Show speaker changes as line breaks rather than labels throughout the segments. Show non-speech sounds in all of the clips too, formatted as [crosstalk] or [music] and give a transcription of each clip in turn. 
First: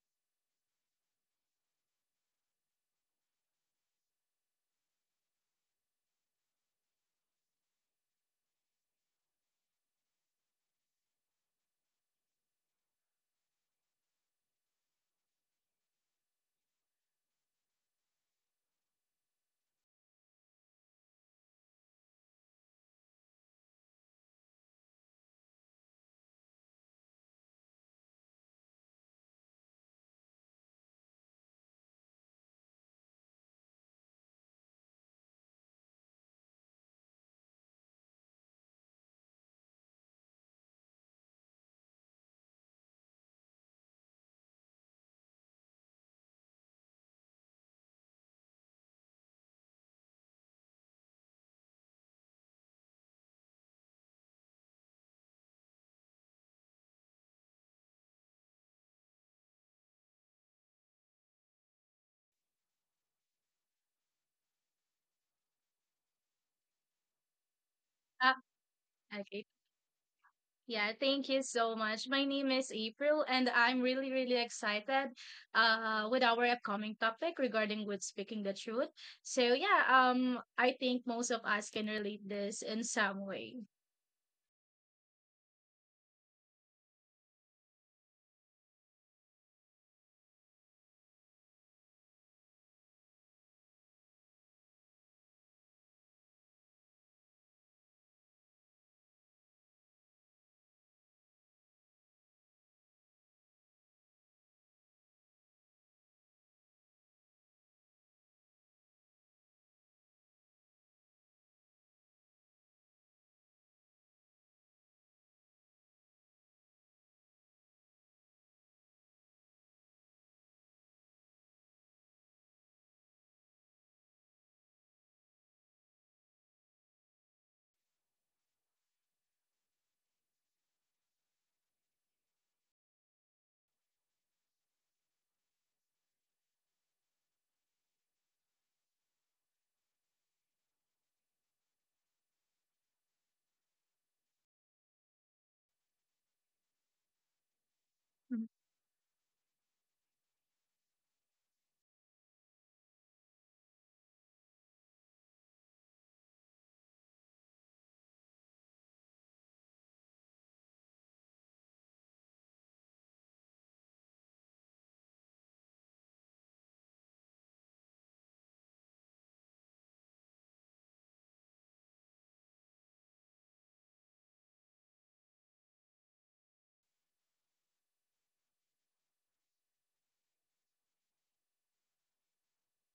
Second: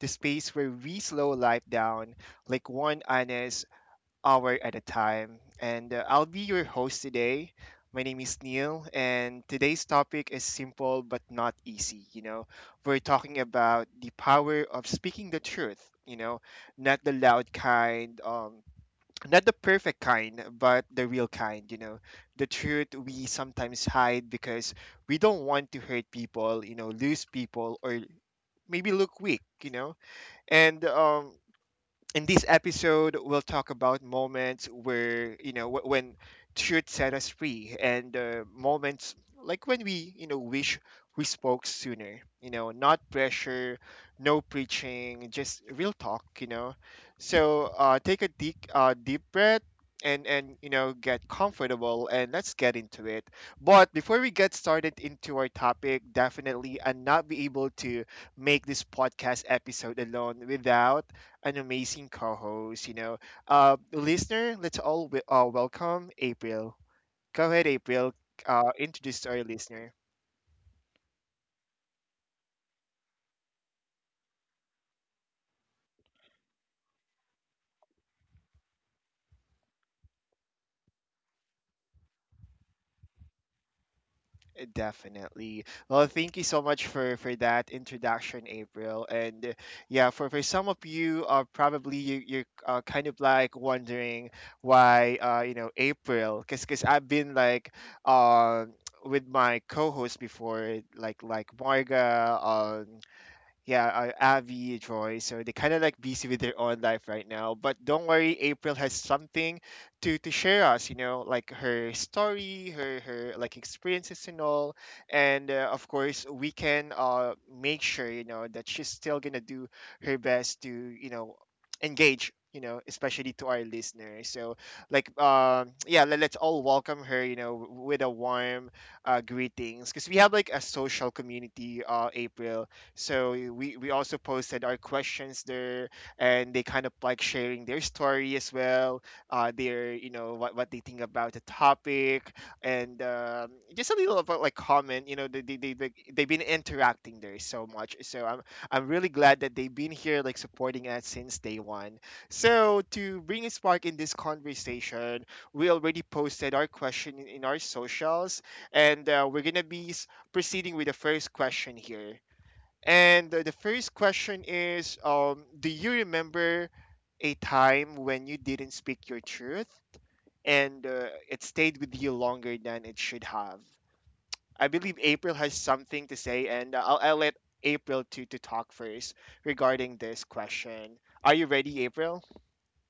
the space where we slow life down like one honest hour at a time. And I'll be your host today. My name is Neil, and today's topic is simple but not easy. We're talking about the power of speaking the truth, not the loud kind, not the perfect kind, but the real kind, the truth we sometimes hide because we don't want to hurt people, lose people, or maybe look weak. And In this episode we'll talk about moments where when truth set us free, and moments like when we wish we spoke sooner. Not pressure, no preaching, just real talk. So take a deep deep breath, and get comfortable, and let's get into it. But before we get started into our topic, definitely I'll not be able to make this podcast episode alone without an amazing co-host. Listener, let's all welcome April. Go ahead, April.
Ah,
Introduce to
okay.
our listener.
Yeah, thank you so much. My name is April, and I'm really, really excited with our upcoming topic regarding with speaking the truth. So yeah, I think most of us can relate this in some way.
Definitely. Well, thank you so much for that introduction, April. And Yeah, for some of you, probably you're kind of like wondering why April, because I've been like uh [tsk] with my co-host before like Marga, um yeah, Abby, Joy. So they kind of like busy with their own life right now. But don't worry, April has something to share us. You know, like her story, her like experiences and all. And Of course, we can make sure that she's still gonna do her best to engage. Especially to our listeners. So, like, [tsk] yeah, let's all welcome her. With a warm greetings, because we have like a social community. April, so we also posted our questions there, and they kind of like sharing their story as well, their what they think about the topic, and just a little about like comment. They've been interacting there so much. So
Mm-hmm.
I'm really glad that they've been here like supporting us since day one. So to bring a spark in this conversation, we already posted our question in our socials, and we're gonna be proceeding with the first question here. And The first question is, do you remember a time when you didn't speak your truth, and it stayed with you longer than it should have? I believe April has something to say, and I'll let April to talk first regarding this question. Are you ready, April?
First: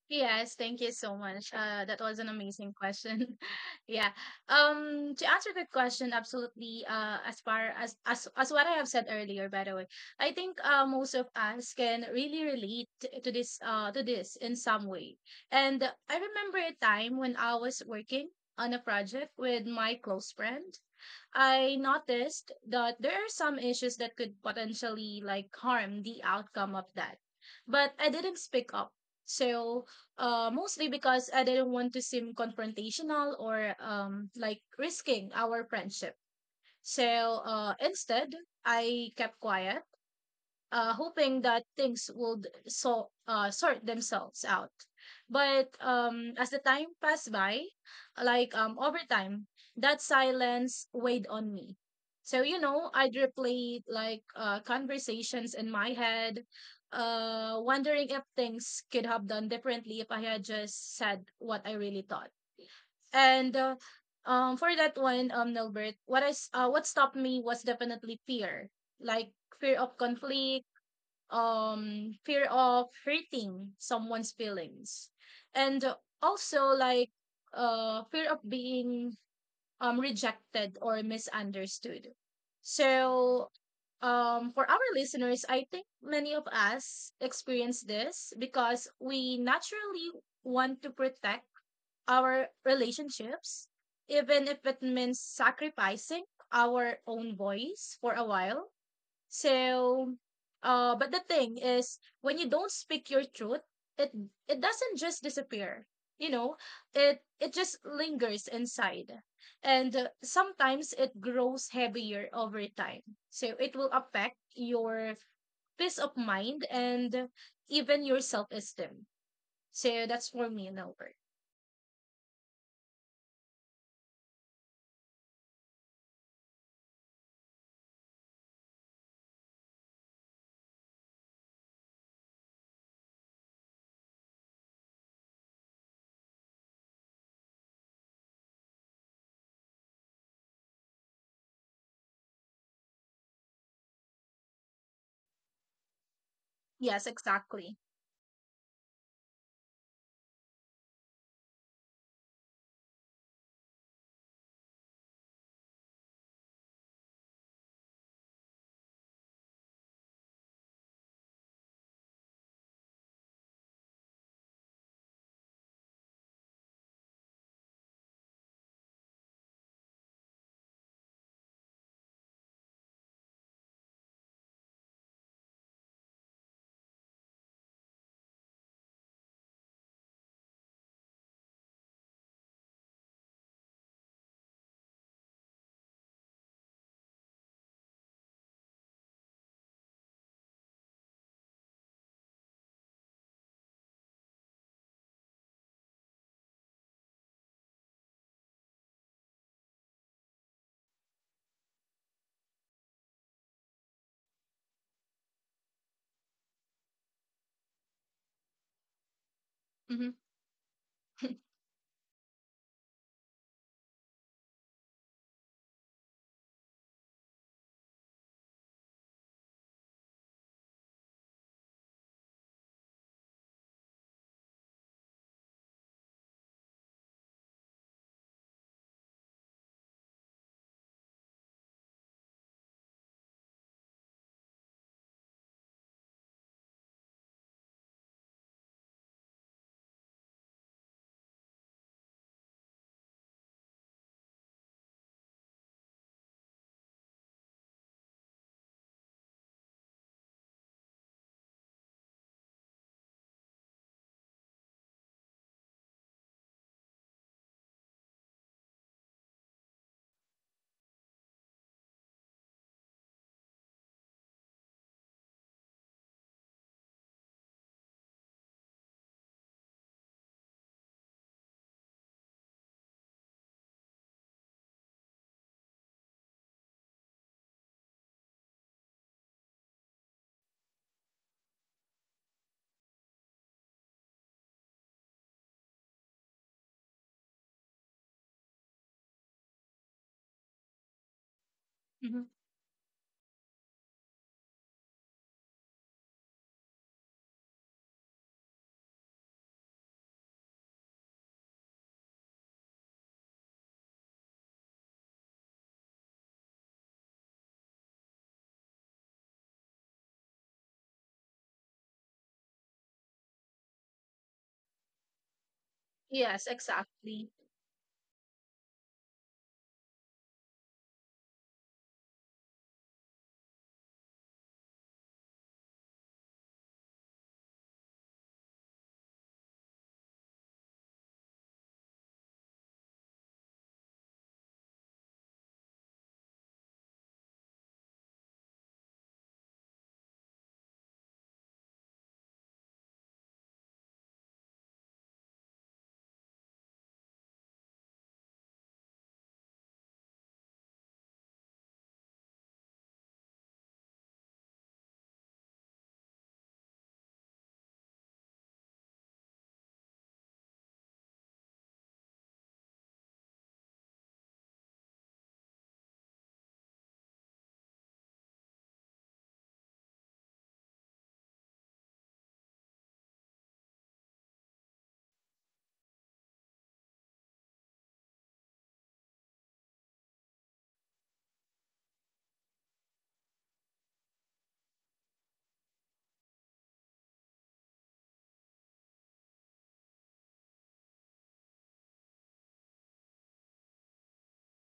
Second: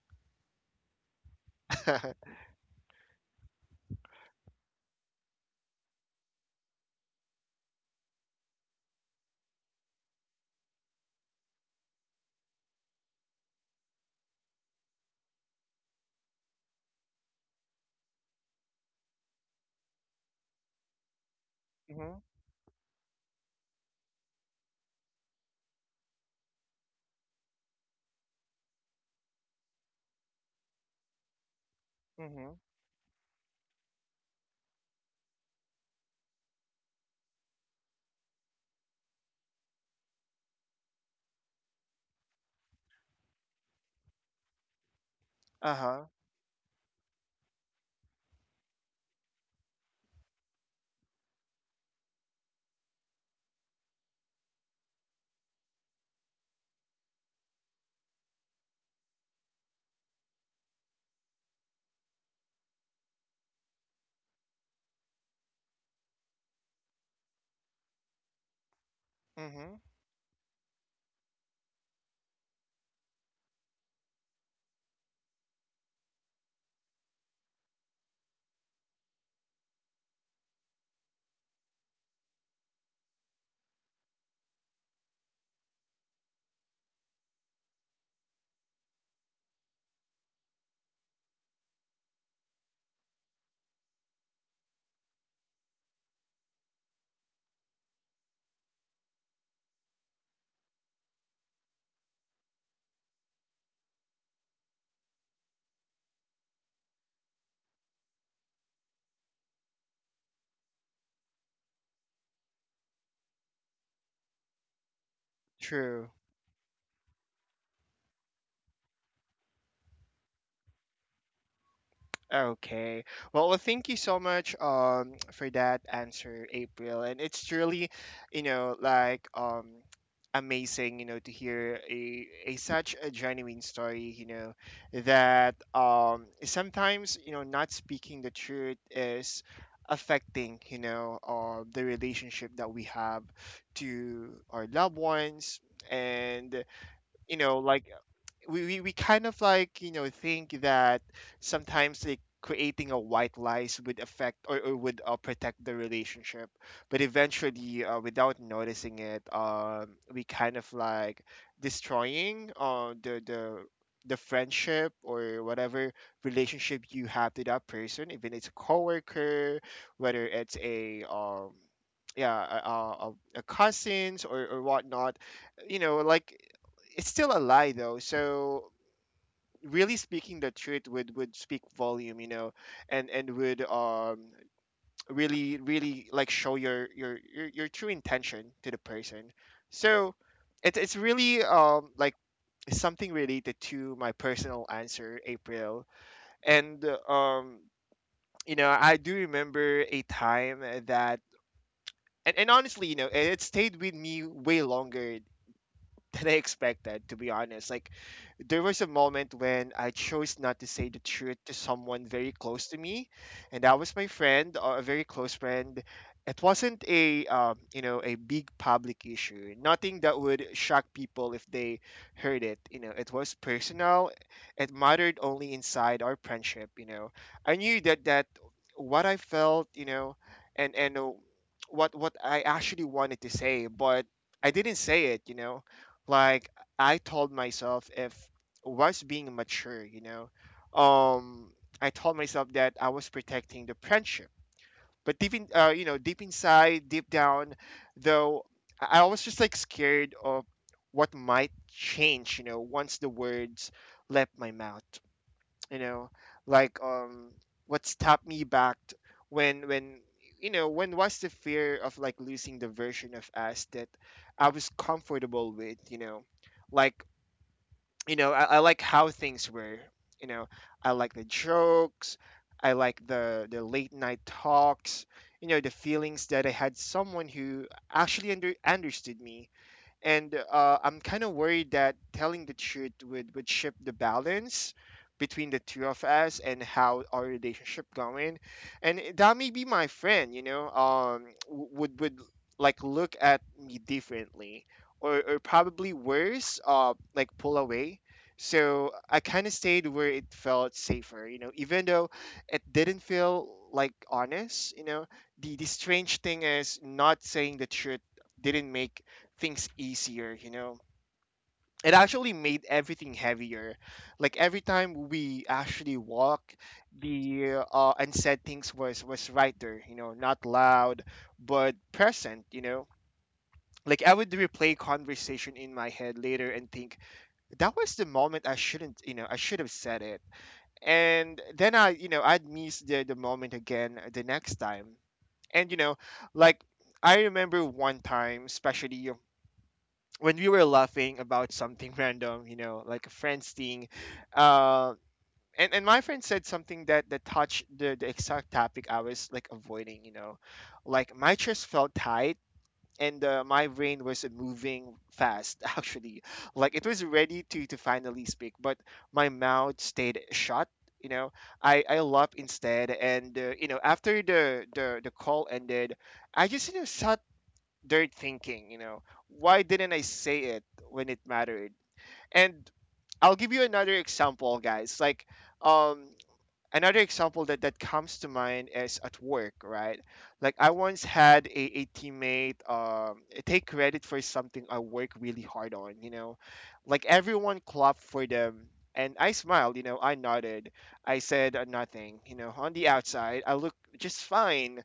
Yes, thank you so much. That was
[laughs]
an amazing question. [laughs] yeah. To answer that question, absolutely. As far as as what I have said earlier, by the way, I think most of us can really relate to this in some way. And I remember a time when I was working on a project with my close friend. I
Mm-hmm.
noticed that there are some issues that could potentially like harm the outcome of that. But I didn't speak up. So, mostly because I didn't want to seem
Mm-hmm.
confrontational or like risking our friendship. So, instead, I kept quiet, hoping that things would sort themselves out. But
Uh-huh.
as the time passed by, over time, that silence weighed on me. So, you know, I'd replay like conversations in my head, wondering if things could have done differently if I had just said what I really thought. And For that one, Nilbert, what stopped me was definitely fear, like
Mm-hmm.
fear of conflict, fear of hurting someone's feelings, and also like fear of being rejected or misunderstood. So for our listeners, I think many of us experience this because we naturally want to protect our relationships, even if it means sacrificing our own voice for a while. So, but the thing is, when you don't speak your truth, it it doesn't just disappear. You know, it just lingers inside, and sometimes it grows heavier over time. So it will affect your peace
True.
of mind and even your self esteem. So that's for me, Norbert.
Okay. Well, thank you so much [tsk] for that answer, April. And it's truly, like amazing, to hear a such a genuine story, that sometimes, not speaking the truth is affecting, the relationship that we have to our loved ones. And
Yes, exactly.
like we kind of like think that sometimes like creating a white lies would affect, or would protect the relationship, but eventually without noticing it, we kind of like destroying the friendship, or whatever relationship you have to that person, even it's a coworker, whether it's a cousins, or whatnot. You know like it's still a lie, though. So really speaking the truth would speak volume. And would really really like show your true intention to the person. So it's really like something related to my personal answer, april and I do remember a time that and Honestly, it stayed with me way longer [laughs] than I expected, to be honest. Like, there was a moment when I
Mm-hmm,
chose not to say the truth to someone very close to me, and that was my friend, or a very close friend. It wasn't a you know a big public issue, nothing that would shock people if they heard it. You know, it was personal. It mattered only inside our friendship. I knew that what I felt, you know, and what I actually wanted to say, but I didn't say it. Like I told myself if was being mature, um, I told myself that I was protecting the friendship. But deep in, you know, deep inside, deep down, though, I was just like scared of what might change, once the words left my mouth. you know like um what stopped me back t- when you know when was the fear of like losing the version of us that I was comfortable with. You know like you know i, I like how things were. you know I like the jokes. I like the late night talks. The feelings that I had someone who actually understood me. And I'm kind of worried that telling the truth would shift the balance between the two of us and how our relationship going, and that may be my friend, would
mm-hmm.
like look at me differently, or probably worse, like pull away. So I kind of stayed where it felt safer, even though it didn't feel like honest. The strange thing is not saying the truth didn't make things easier. It actually made everything heavier. Like every time we actually walk,
Yes, exactly.
the unsaid things was right there, not loud but present. Like I would replay conversation in my head later and think that was the moment I shouldn't, I should have said it. And then I'd miss the moment again the next time. And like I remember one time, especially when we were laughing about something [laughs] random, like a friend's thing, uh, and my friend said something that touched the exact topic I was like avoiding, like my chest felt tight, and my brain was moving fast [laughs] actually, like it was ready to finally speak, but my mouth stayed shut. You know, I laughed instead, and after the call ended, I just sat dirt thinking. Why didn't I say it when it mattered? And I'll give you another example, guys. Like um another example that comes to mind is at work, right? Like I once had a teammate take credit for something I work really hard on. Like everyone clapped for them and I smiled, I nodded. I said nothing. On the outside, I looked just fine,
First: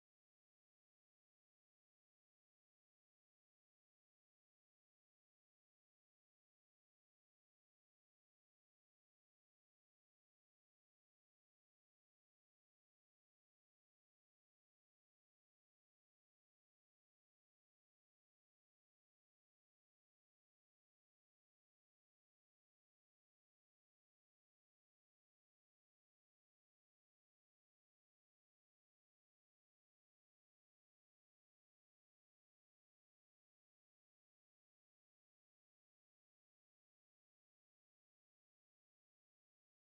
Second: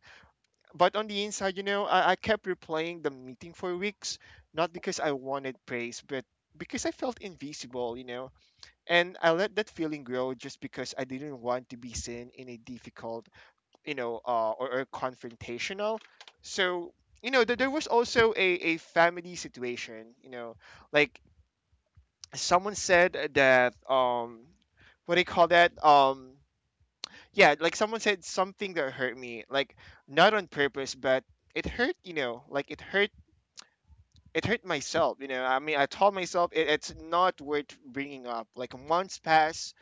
but on the inside, I kept replaying the meeting for weeks, not because I wanted praise, but because I felt invisible. And I let that feeling grow just because I didn't want to be seen in a difficult, or confrontational. So, there was also a family situation, like someone said what do you call that? Yeah, like someone said something that hurt me, like not on purpose, but it hurt, like it hurt myself. I mean, I told myself it's not worth bringing up. Like months pass,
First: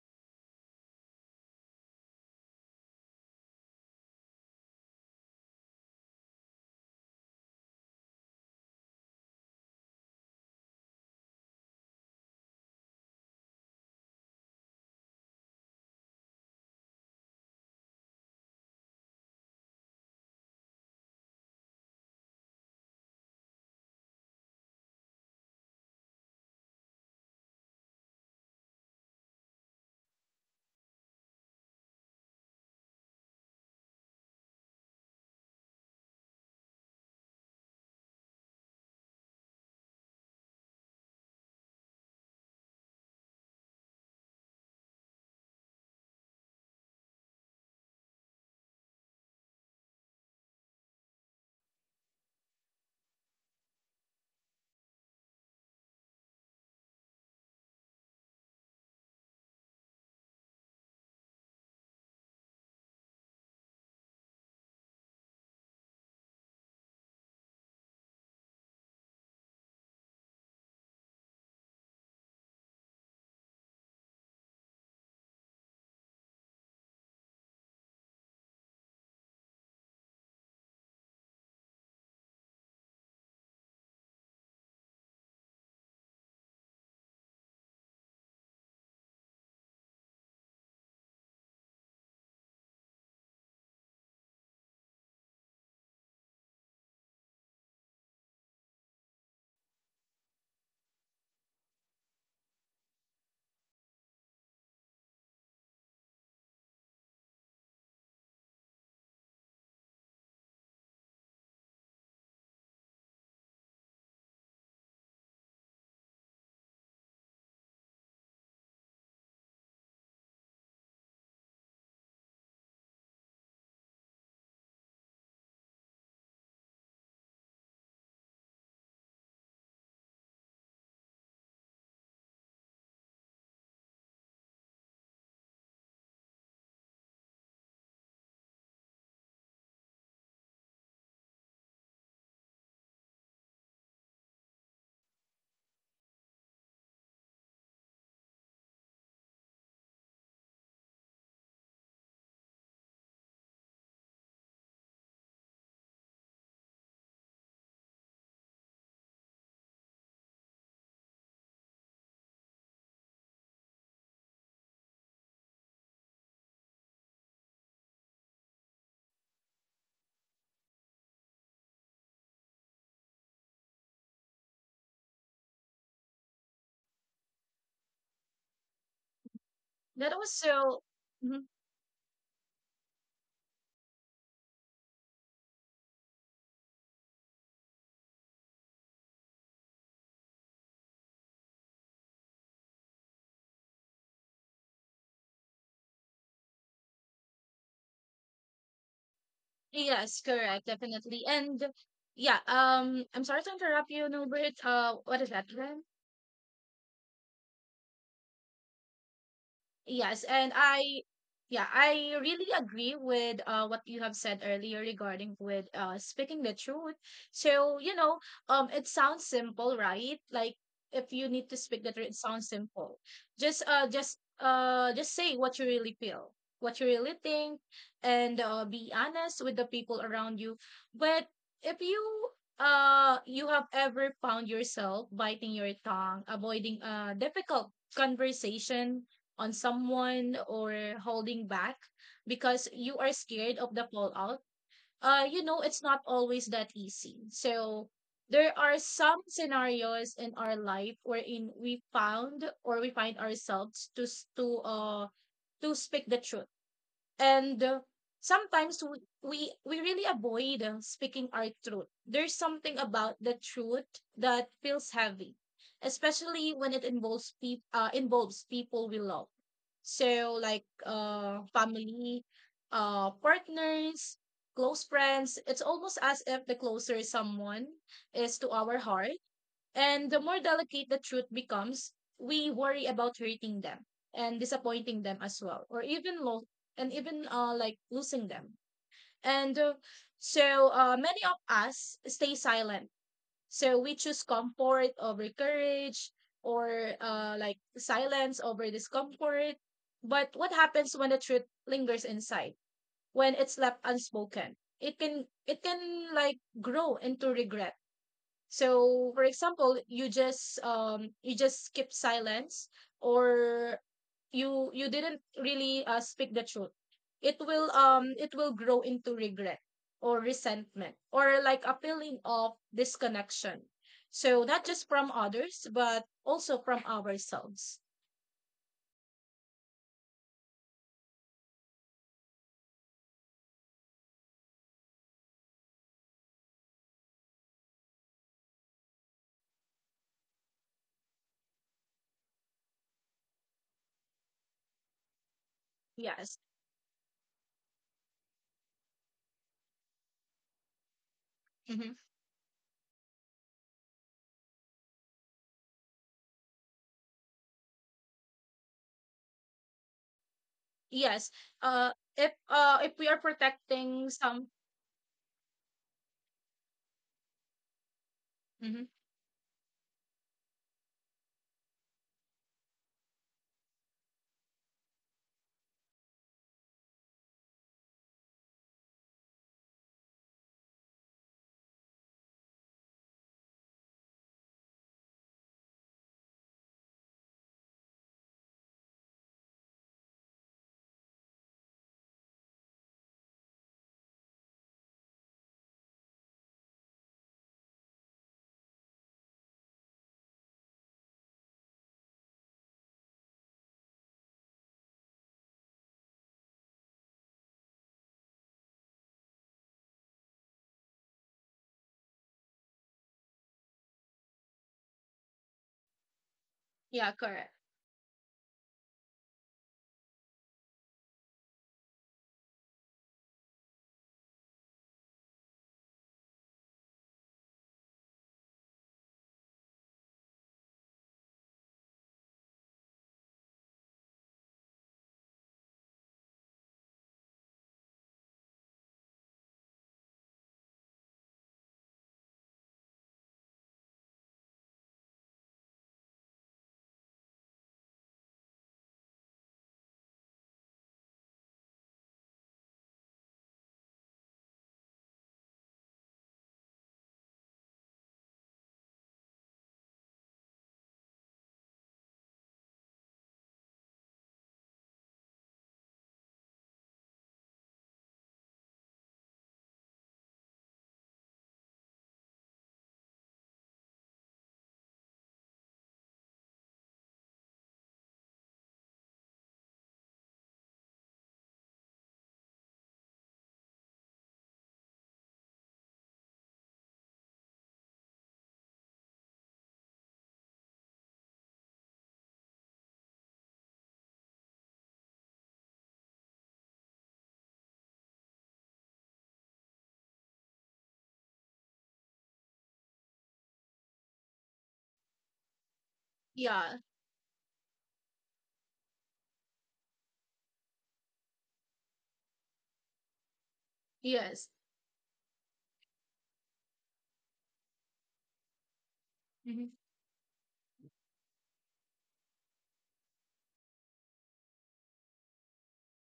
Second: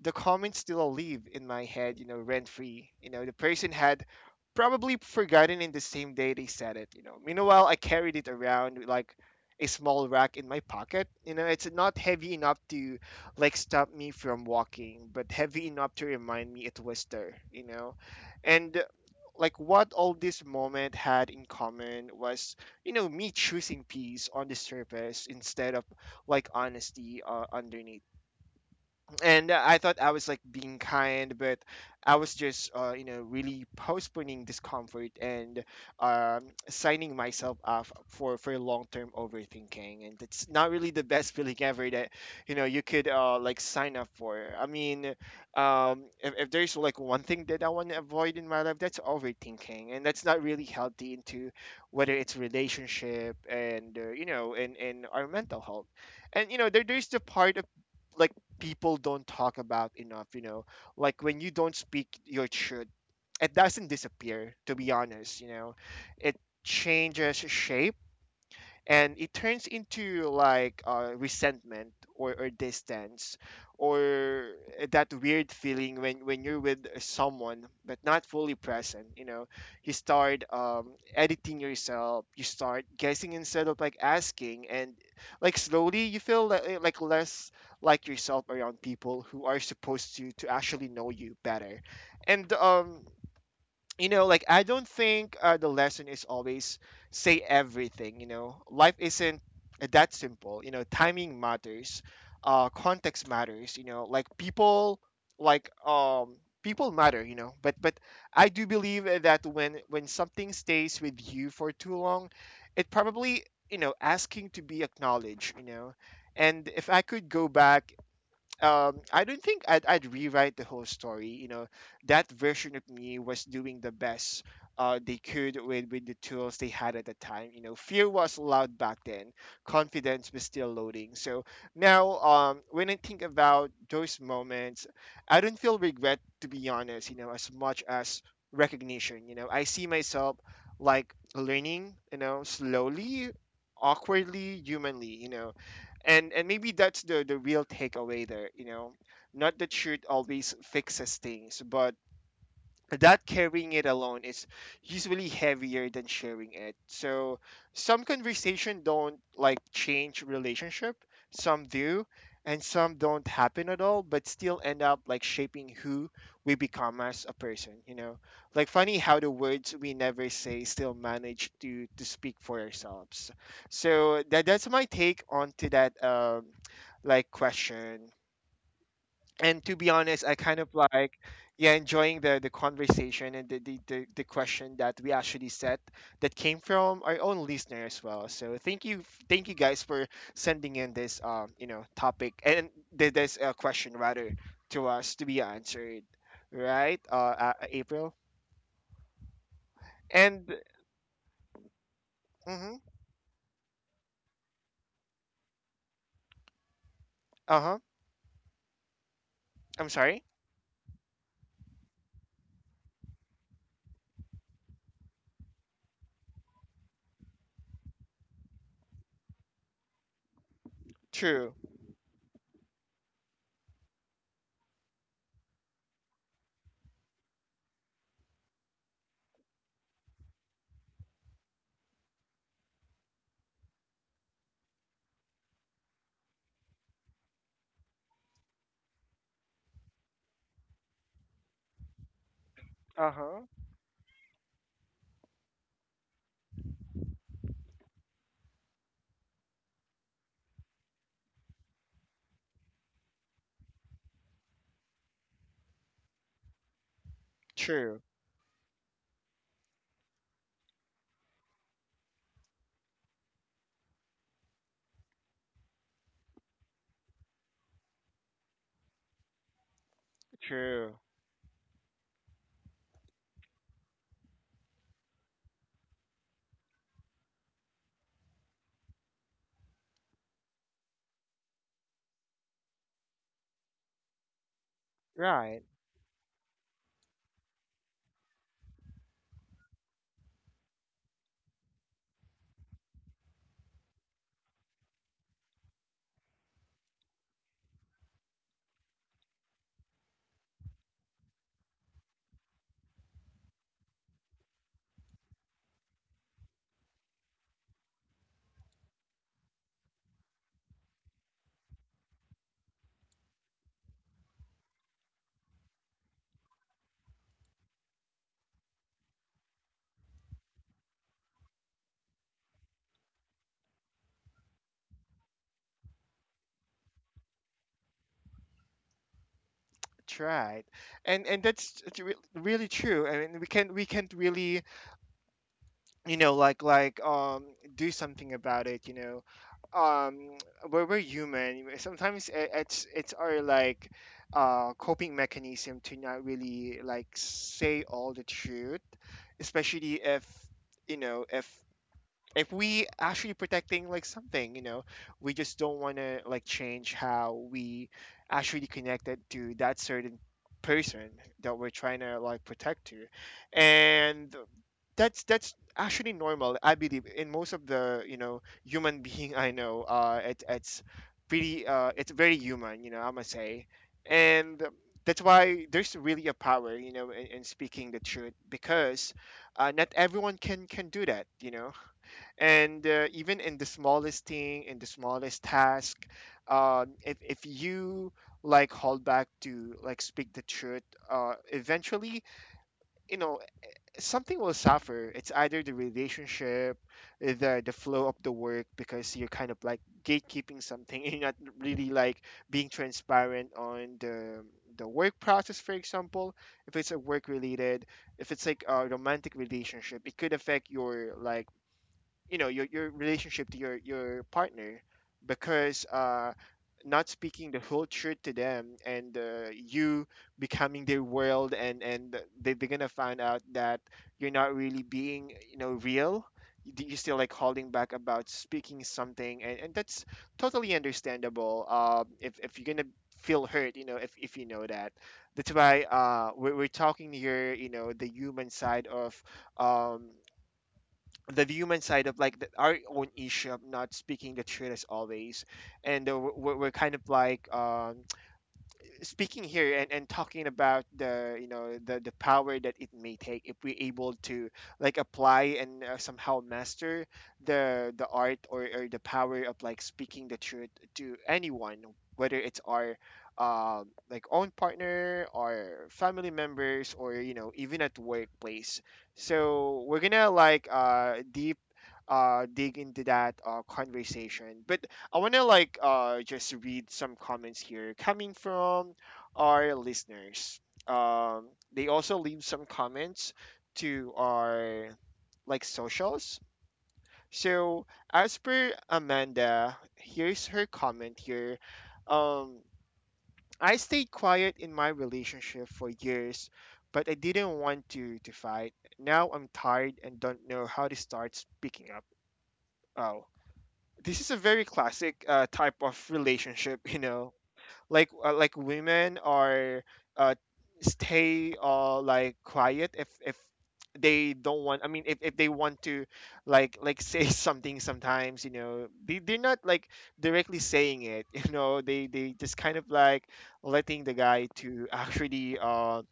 the comments still live in my head, rent free. The person had probably forgotten in the same day they said it. Meanwhile, I carried it around like a small rack in my pocket. It's not heavy enough to like stop me from walking, but heavy enough to remind me it was there. And like what all this moment had in common was, me choosing peace on the surface instead of like honesty underneath, and I thought I was like being kind, but I was just really postponing discomfort, and signing myself off for long term overthinking, and it's not really the best [laughs] feeling ever that you could like sign up for. If there's like one thing that I want to avoid in my life, that's overthinking, and that's not really healthy into whether it's relationship and our mental health, and there's the part of like people don't talk about enough, you know. Like when you don't speak your truth, it doesn't disappear, to be honest, you know. It changes shape and it turns into resentment or distance or that weird feeling when you're with someone but not fully present, you start editing yourself, you start guessing instead of like asking. And slowly you feel like less like yourself around people who are supposed to actually know you better. And like I don't think the lesson is always say everything. You know, life isn't that simple. You know, timing matters, context matters. You know, like like um, people matter. You know, but I do believe that when something stays with you for too long, it probably you know asking to be acknowledged. You know, and if I could go back, I don't think I'd rewrite the whole story. You know, that version of me was doing the best they could with the tools they had at the time. You know, fear was loud back then, confidence was still loading. So now, when I think about those moments, I don't feel regret, to be honest, you know, as much as recognition. You know, I see myself like learning, you know, slowly, awkwardly, humanly, you know. And maybe that's the real takeaway there, you know, not that truth always fixes things, but that carrying it alone is usually heavier than sharing it. So some conversation don't like change relationship, some do, and some don't happen at all, but still end up like shaping who we become as a person, you know. Like funny how the words we never say still manage to speak for ourselves. So that's my take on to that question. And to be
That
honest, I
was
kind of
also.
like yeah enjoying the conversation and the question that we actually set, that came from our own listener as well. So thank you, thank you guys for sending in this you know topic and this question rather, to us to be answered, right, April?
Yes,
And
correct, definitely. And yeah,
mm-hmm,
I'm sorry to interrupt you, Norbert. What is that?
uh-huh. I'm
Yes,
sorry.
and I yeah, I really agree with what you have said earlier regarding with speaking the truth. So, you know, it sounds simple, right? Like if you
True.
need to speak the truth, it sounds simple. Just say what you really feel, what you really think, and be honest with the people around you. But if you you have ever found yourself biting your tongue, avoiding a difficult conversation on someone, or holding back because you are
Uh-huh.
scared of the fallout, you know, it's not always that easy. So there are some scenarios in our life wherein we found or we find ourselves to speak the truth, and
True.
sometimes we really avoid speaking our truth. There's something about the truth that feels heavy, especially when it involves people we love. So like
True.
family, partners, close friends. It's almost as if the closer someone is to our heart, and the more delicate the truth becomes. We worry about hurting them and disappointing them as well,
Right.
and even like losing them. And so many of us stay silent. So we choose comfort over courage, or like silence over discomfort. But what happens when the truth lingers inside? When it's left unspoken, it can like grow into regret. So, for example, you just skip silence, or you didn't really speak the truth. It will grow into regret or resentment or like a feeling of disconnection. So not just from others but also from ourselves.
That's right. And that's, it's really true. I mean, we can, we can't really, you know, like do something about it, you know. um we're human. Sometimes it's our like coping mechanism to not
Yes.
really like say all the truth, especially if you know,
Hmm.
if we actually protecting like something, you know. We just don't want to like change how we actually connected to that certain person
Yes.
that we're
Uh
trying to like protect
if
to.
we are protecting
And
some—
that's actually normal, I believe, in most of the you know
Hmm.
human [laughs] being. I know it's pretty it's very human, you know, I must say. And that's why there's really a power, you know, in speaking the truth, because not everyone can do that, you know. And even in the smallest thing, in the smallest task, if you like hold back to like speak the truth, eventually, you know, something will suffer. It's either the relationship, the flow of the work, because you're kind of like gatekeeping something [laughs] and you're not really like being transparent on the work process, for example. If it's a work related, if it's like a romantic relationship, it could affect your like you know your relationship to your partner, because not
Yeah,
speaking
correct.
the whole truth to them. And you becoming their world, and they're gonna find out that you're not really being you know real. You- You're still like holding back about speaking something, and that's totally understandable, if you're gonna feel hurt, you know, if you know that. That's why we're talking here, you know, the human side of um the human side of our own issue of not speaking the truth as always. And we're kind of speaking here, and talking about the you know the power that it may take if we're able to like apply and somehow master the art, or the power of like speaking the truth to anyone, whether it's our like own partner, or family members, or you know even at workplace. So we're gonna like deep dig into that conversation. But I want to just read some comments here coming from our listeners. Um, they also leave some comments to our like socials. So as per Amanda, here's her comment here. Um, I stayed quiet in my relationship for years, but I didn't want to fight. Now I'm tired and don't know how to start speaking up. Oh, this is a very classic type of
Yeah.
relationship, [laughs] you know, like women are uh stay like quiet, if they
Yes.
don't want, I mean, if they want to like say [laughs] something sometimes, you know, they're not
Hmm.
like directly saying it [laughs] you know. They just kind of like letting the guy to actually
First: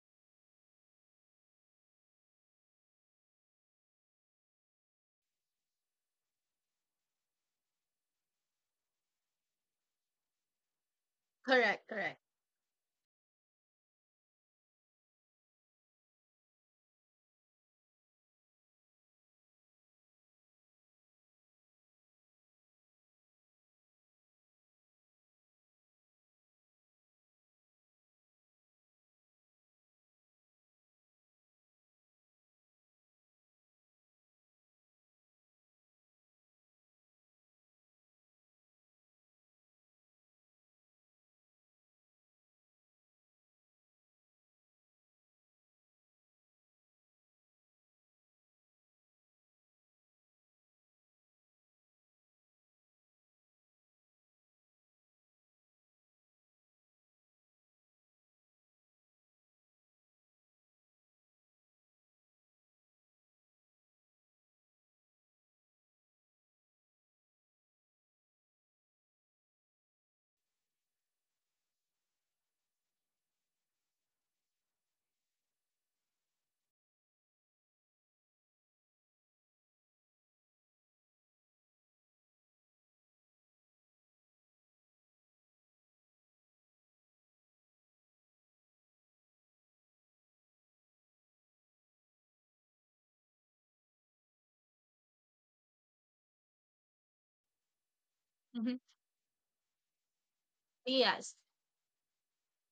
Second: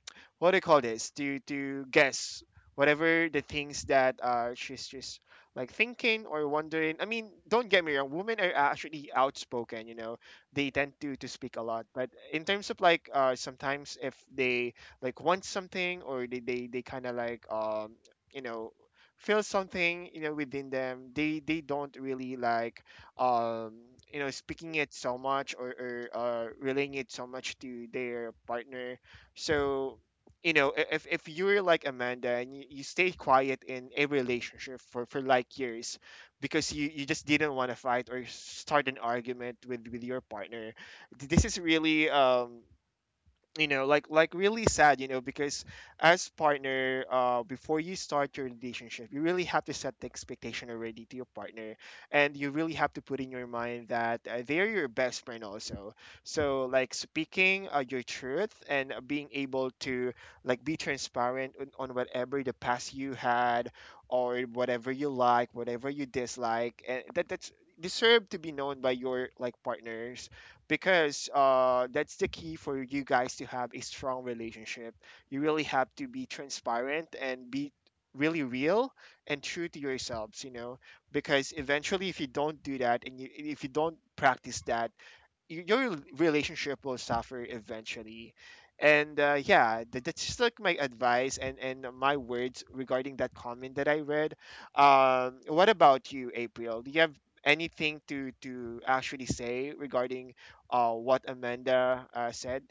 what do you call this, to guess whatever the things that she's just like thinking or wondering. I mean, don't get me wrong, women are actually outspoken, you know, they tend to speak a lot,
Correct,
but
correct.
in terms of sometimes if they like want something, or they kind of you know feel something, you know, within them. They don't really um you know speaking it so much, or relaying it so much to their partner. So you know, if you're like Amanda and you stay quiet in a relationship for like years, because you just didn't want to fight or start an argument with your partner. This is really, you know, like really sad you know, because as partner, before you start your relationship, you really have to set the expectation already to your partner. And you really have to put in your mind that they're your best friend also. So like speaking your truth, and being able to like be transparent on whatever the past you had, or whatever you like whatever you dislike, and that that's deserve to be known by your like partners, because that's the key for you guys to have a strong relationship. You really have to be transparent and be really real and true to yourselves, you know, because eventually if you don't do that, and if you don't practice that, your relationship will suffer eventually. And yeah, that's just like my advice and my words regarding that comment that I read. Um, what about you, April? Do you have anything to
Hmm.
actually say regarding what
Yes.
Amanda said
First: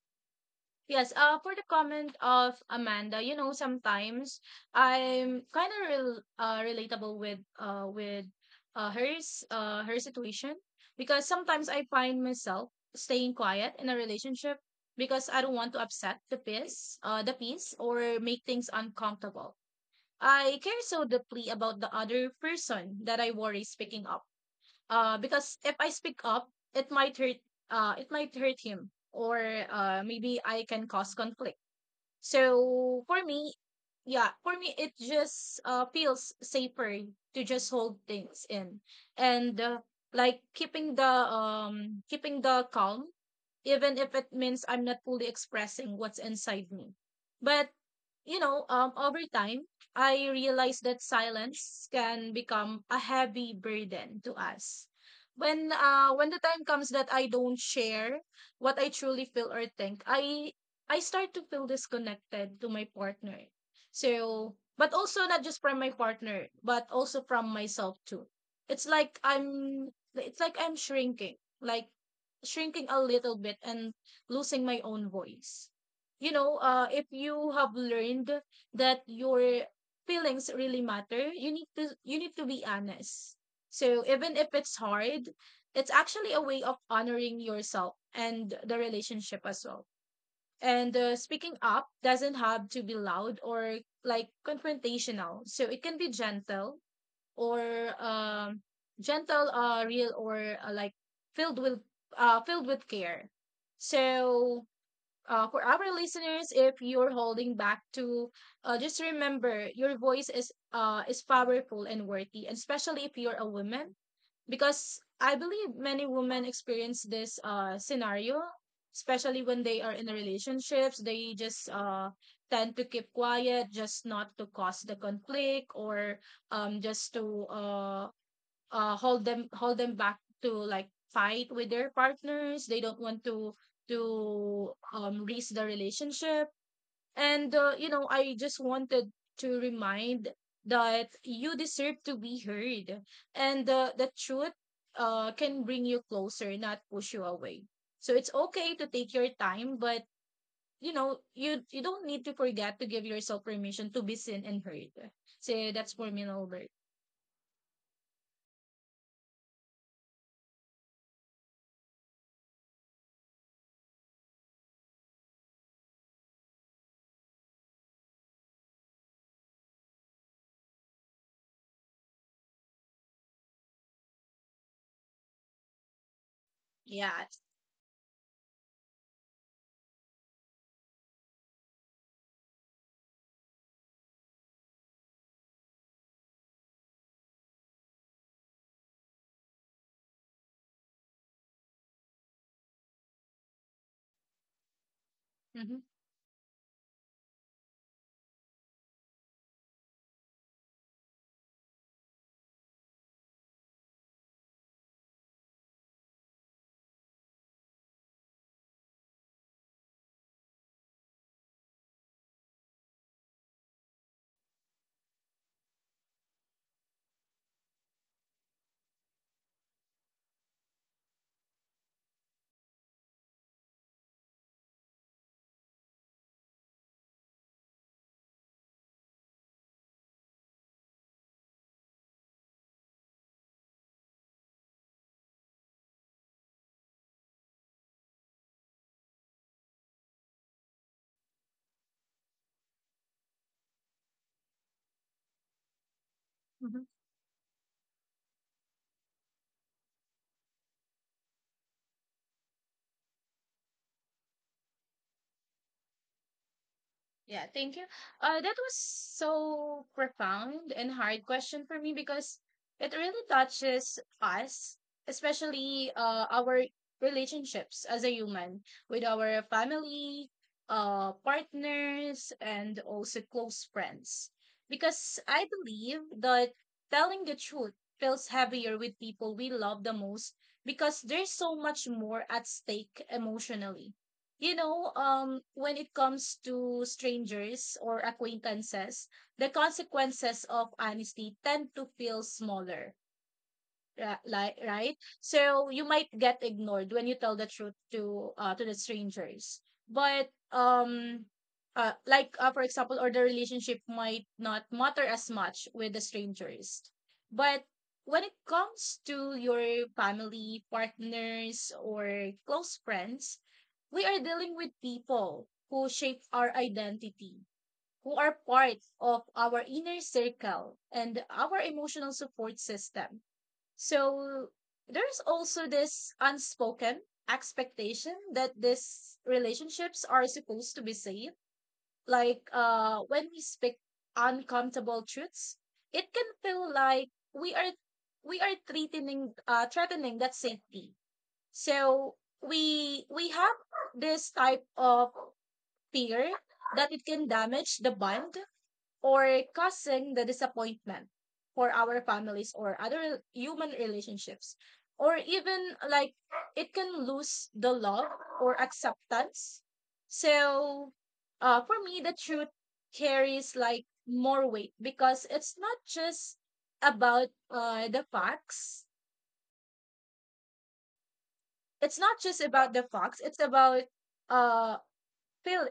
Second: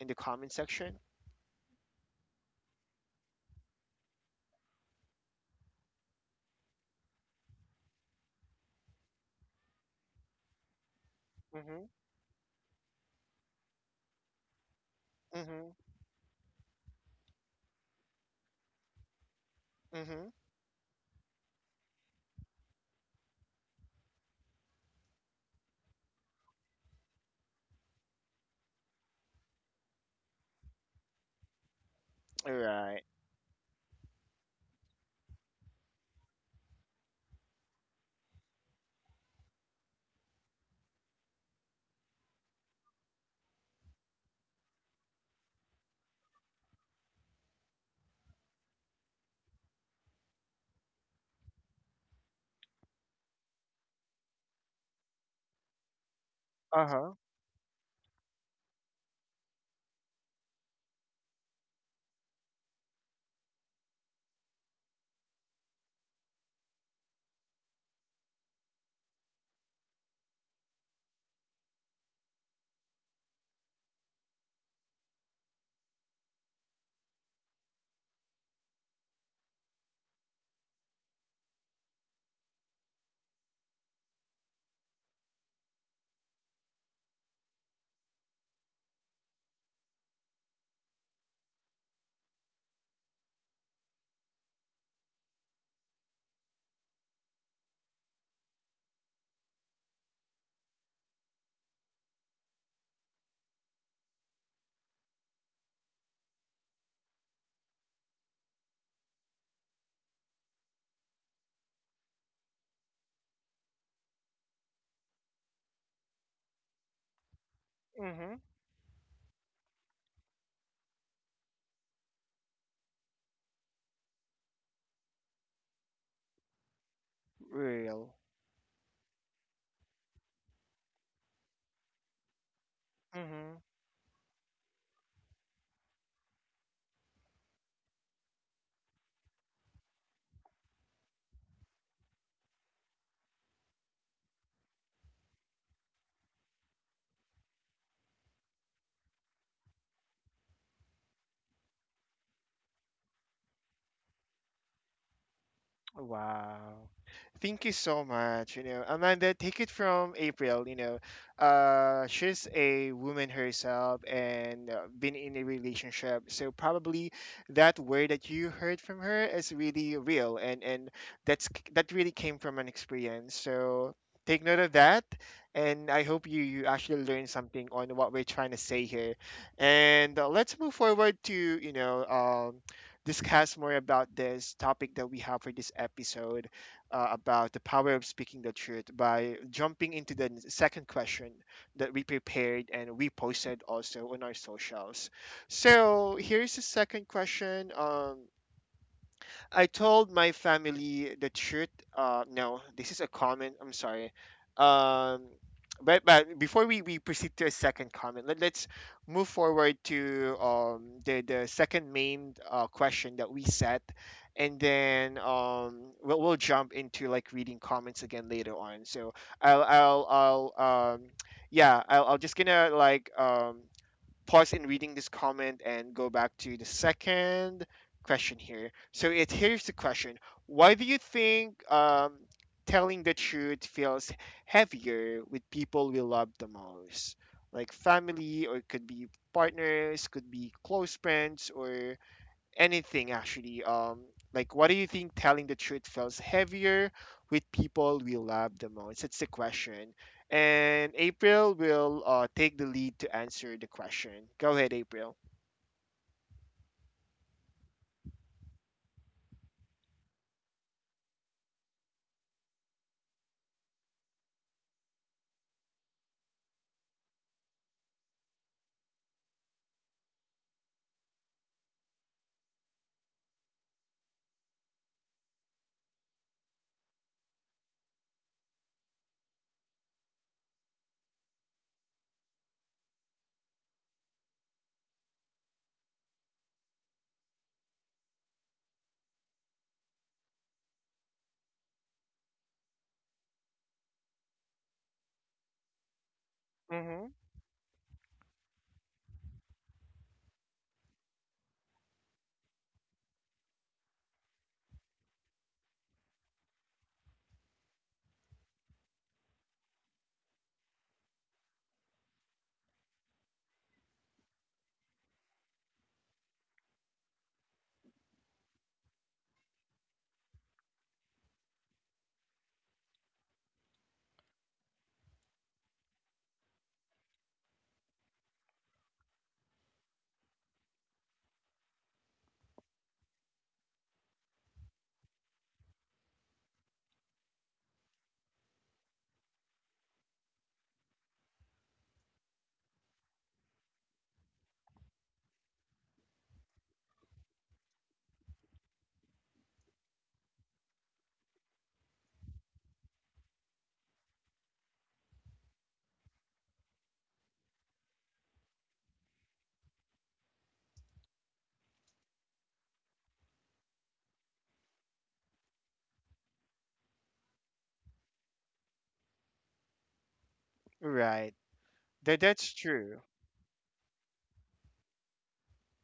in the comment section?
Yes, for the comment of Amanda, you know, sometimes I'm kind of relatable with her situation, because sometimes I
Mm-hmm.
find myself staying quiet in a relationship because I don't want
Mm-hmm.
to upset the peace or make things uncomfortable.
Mm-hmm.
I care so deeply about the other person that I worry speaking up, because if I speak up, it might hurt. It might hurt him, or maybe I can cause conflict.
All
So
right.
for me, yeah, for me it just feels safer to just hold things in, and like keeping the calm, even if it means I'm not fully expressing what's inside me. But you know, over time I realized that silence can become a heavy burden to us. When the time comes that
Uh-huh.
I don't share what I truly feel or think, I start to feel disconnected to my partner. So, but also not just from my partner, but also from myself too. It's like I'm shrinking, like shrinking a little bit and losing my own voice. You know, if you have learned that your feelings really matter, you need to be honest. So, even if it's hard, it's actually a way of honoring yourself and the relationship as well. And speaking up doesn't have to be loud or like confrontational. So it can be gentle, or um, real, or filled with filled with care. So for our listeners, if you're holding back, to— just remember your voice is powerful and worthy, and especially if you're a woman, because I believe many women experience this scenario,
Mm-hmm.
especially when they are in relationships. They just tend to keep quiet, just not to cause the conflict, or just to
Real.
hold them back to like fight with their partners. They don't want to
Mm-hmm.
risk the relationship. And, you know, I just wanted to remind that you deserve to be heard. And the truth can bring you closer, not push you away. So it's okay to take your time, but, you know, you don't need to forget to give yourself permission to be seen and heard. So that's for me, Albert.
Wow. Thank you so much. You know, Amanda, take it from April. You know, she's a woman herself, and been in a relationship. So probably that word that you heard from her is really real, and that's that really came from an experience. So take note of that, and I hope you actually
Yeah.
learn something on what we're trying to say here. And let's move forward to discuss more about this topic that we have for this episode, about the power of speaking the truth, by jumping into the second question that we prepared and we posted also on our socials.
Mm-hmm.
So here's the second question. I told my family the truth. No, this is a comment. I'm sorry. Um, but before we proceed to a second comment, let's move forward to the second main question that we set, and then we'll jump into like reading comments again later on. So I'll um, yeah, I'll just gonna pause in reading this comment and go back to the second question here. So it here's the question: Why do you think telling the truth feels heavier with people we love the most, like family, or it could be partners, could be close friends, or anything actually. Like, what do you think telling the truth feels heavier with people we love the most? It's the question. And April will take the lead to answer the question. Go ahead, April.
Yeah, thank you. That was so profound and hard question for me because it really touches us, especially our relationships as a human, with our family, partners, and also close friends. Because I believe that telling the truth feels heavier with people we love the most, because there's so much more at stake emotionally. You know, when it comes to strangers or acquaintances, the consequences of honesty tend to feel smaller. Like right, so you might get ignored
Mm-hmm.
when you tell the truth to the strangers. But like, for example, or the relationship might not matter as much with the strangers. But when it comes to your family, partners, or close friends, we are dealing with people who shape our identity, who are part of our inner circle and our emotional support system. So there's also this unspoken expectation that these relationships are supposed to be safe. Like, when we speak uncomfortable truths, it can feel like we are we are threatening that safety. So we have this type of fear that it can damage the bond or causing the disappointment for our families or other human relationships, or even like it can lose the love or acceptance. So for me, the truth carries like more weight because it's not just about the facts.
Right.
it's not
That's
just about the
true.
facts it's about uh feel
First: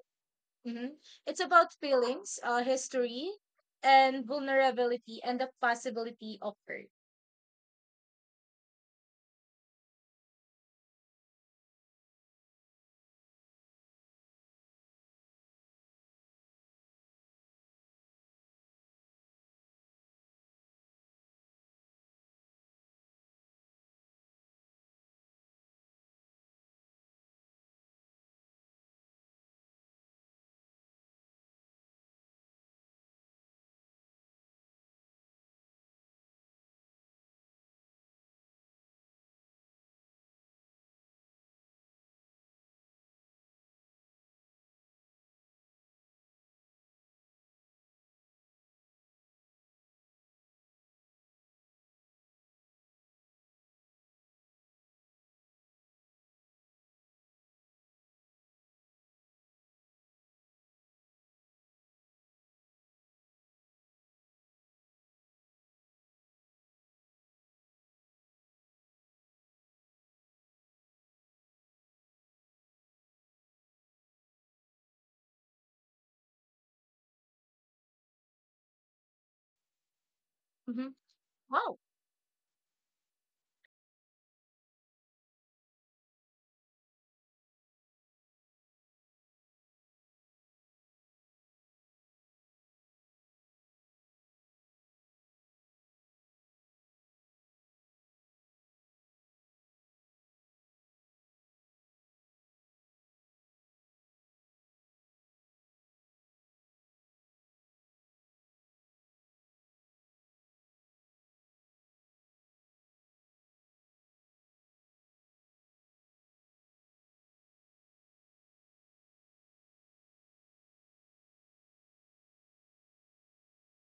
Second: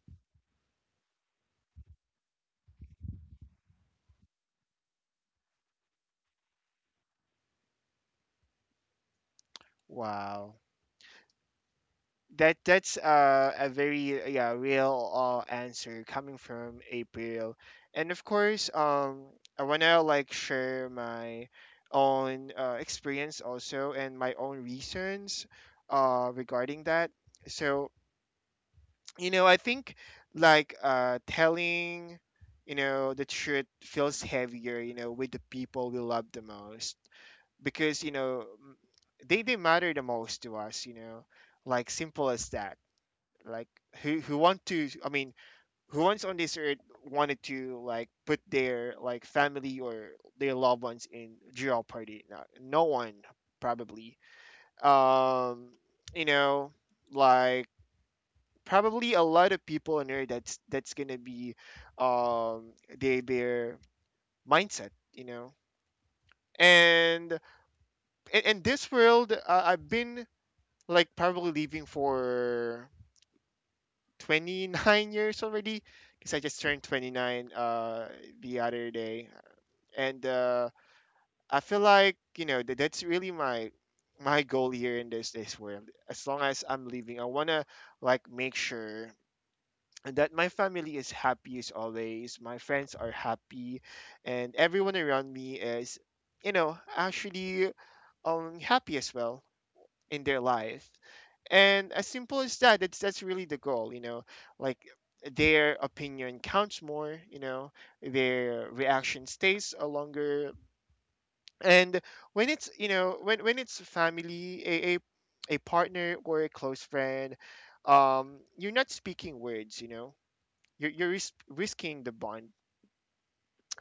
Mhm. It's about feelings, history, and vulnerability, and the possibility of hurt.
Wow. That's a very real answer coming from April, and of course I wanna like share my own experience also and my own reasons regarding that. So I think telling the truth feels heavier with the people we love the most because they matter the most to us, you know, like simple as that. Like who want to I mean who wants on this earth wanted to like put their like family or their loved ones in jeopardy? No, no one probably. um you know like probably a lot of people on earth, that's gonna be um their mindset, you know. And in this world, I've been like probably living for 29 years already, because I just turned 29 the other day. And
Hmm.
I
Wow.
feel like, you know, that's really my goal here in this world. As long as I'm living, I want to like make sure that my family is happy as always, my friends are happy, and everyone around me is, you know, actually, happy as well in their life. And as simple as that, that's really the goal, you know. Like their opinion counts more, you know, their reaction stays a longer. And when it's family, a a partner, or a close friend, you're not speaking words, you know, risking the bond.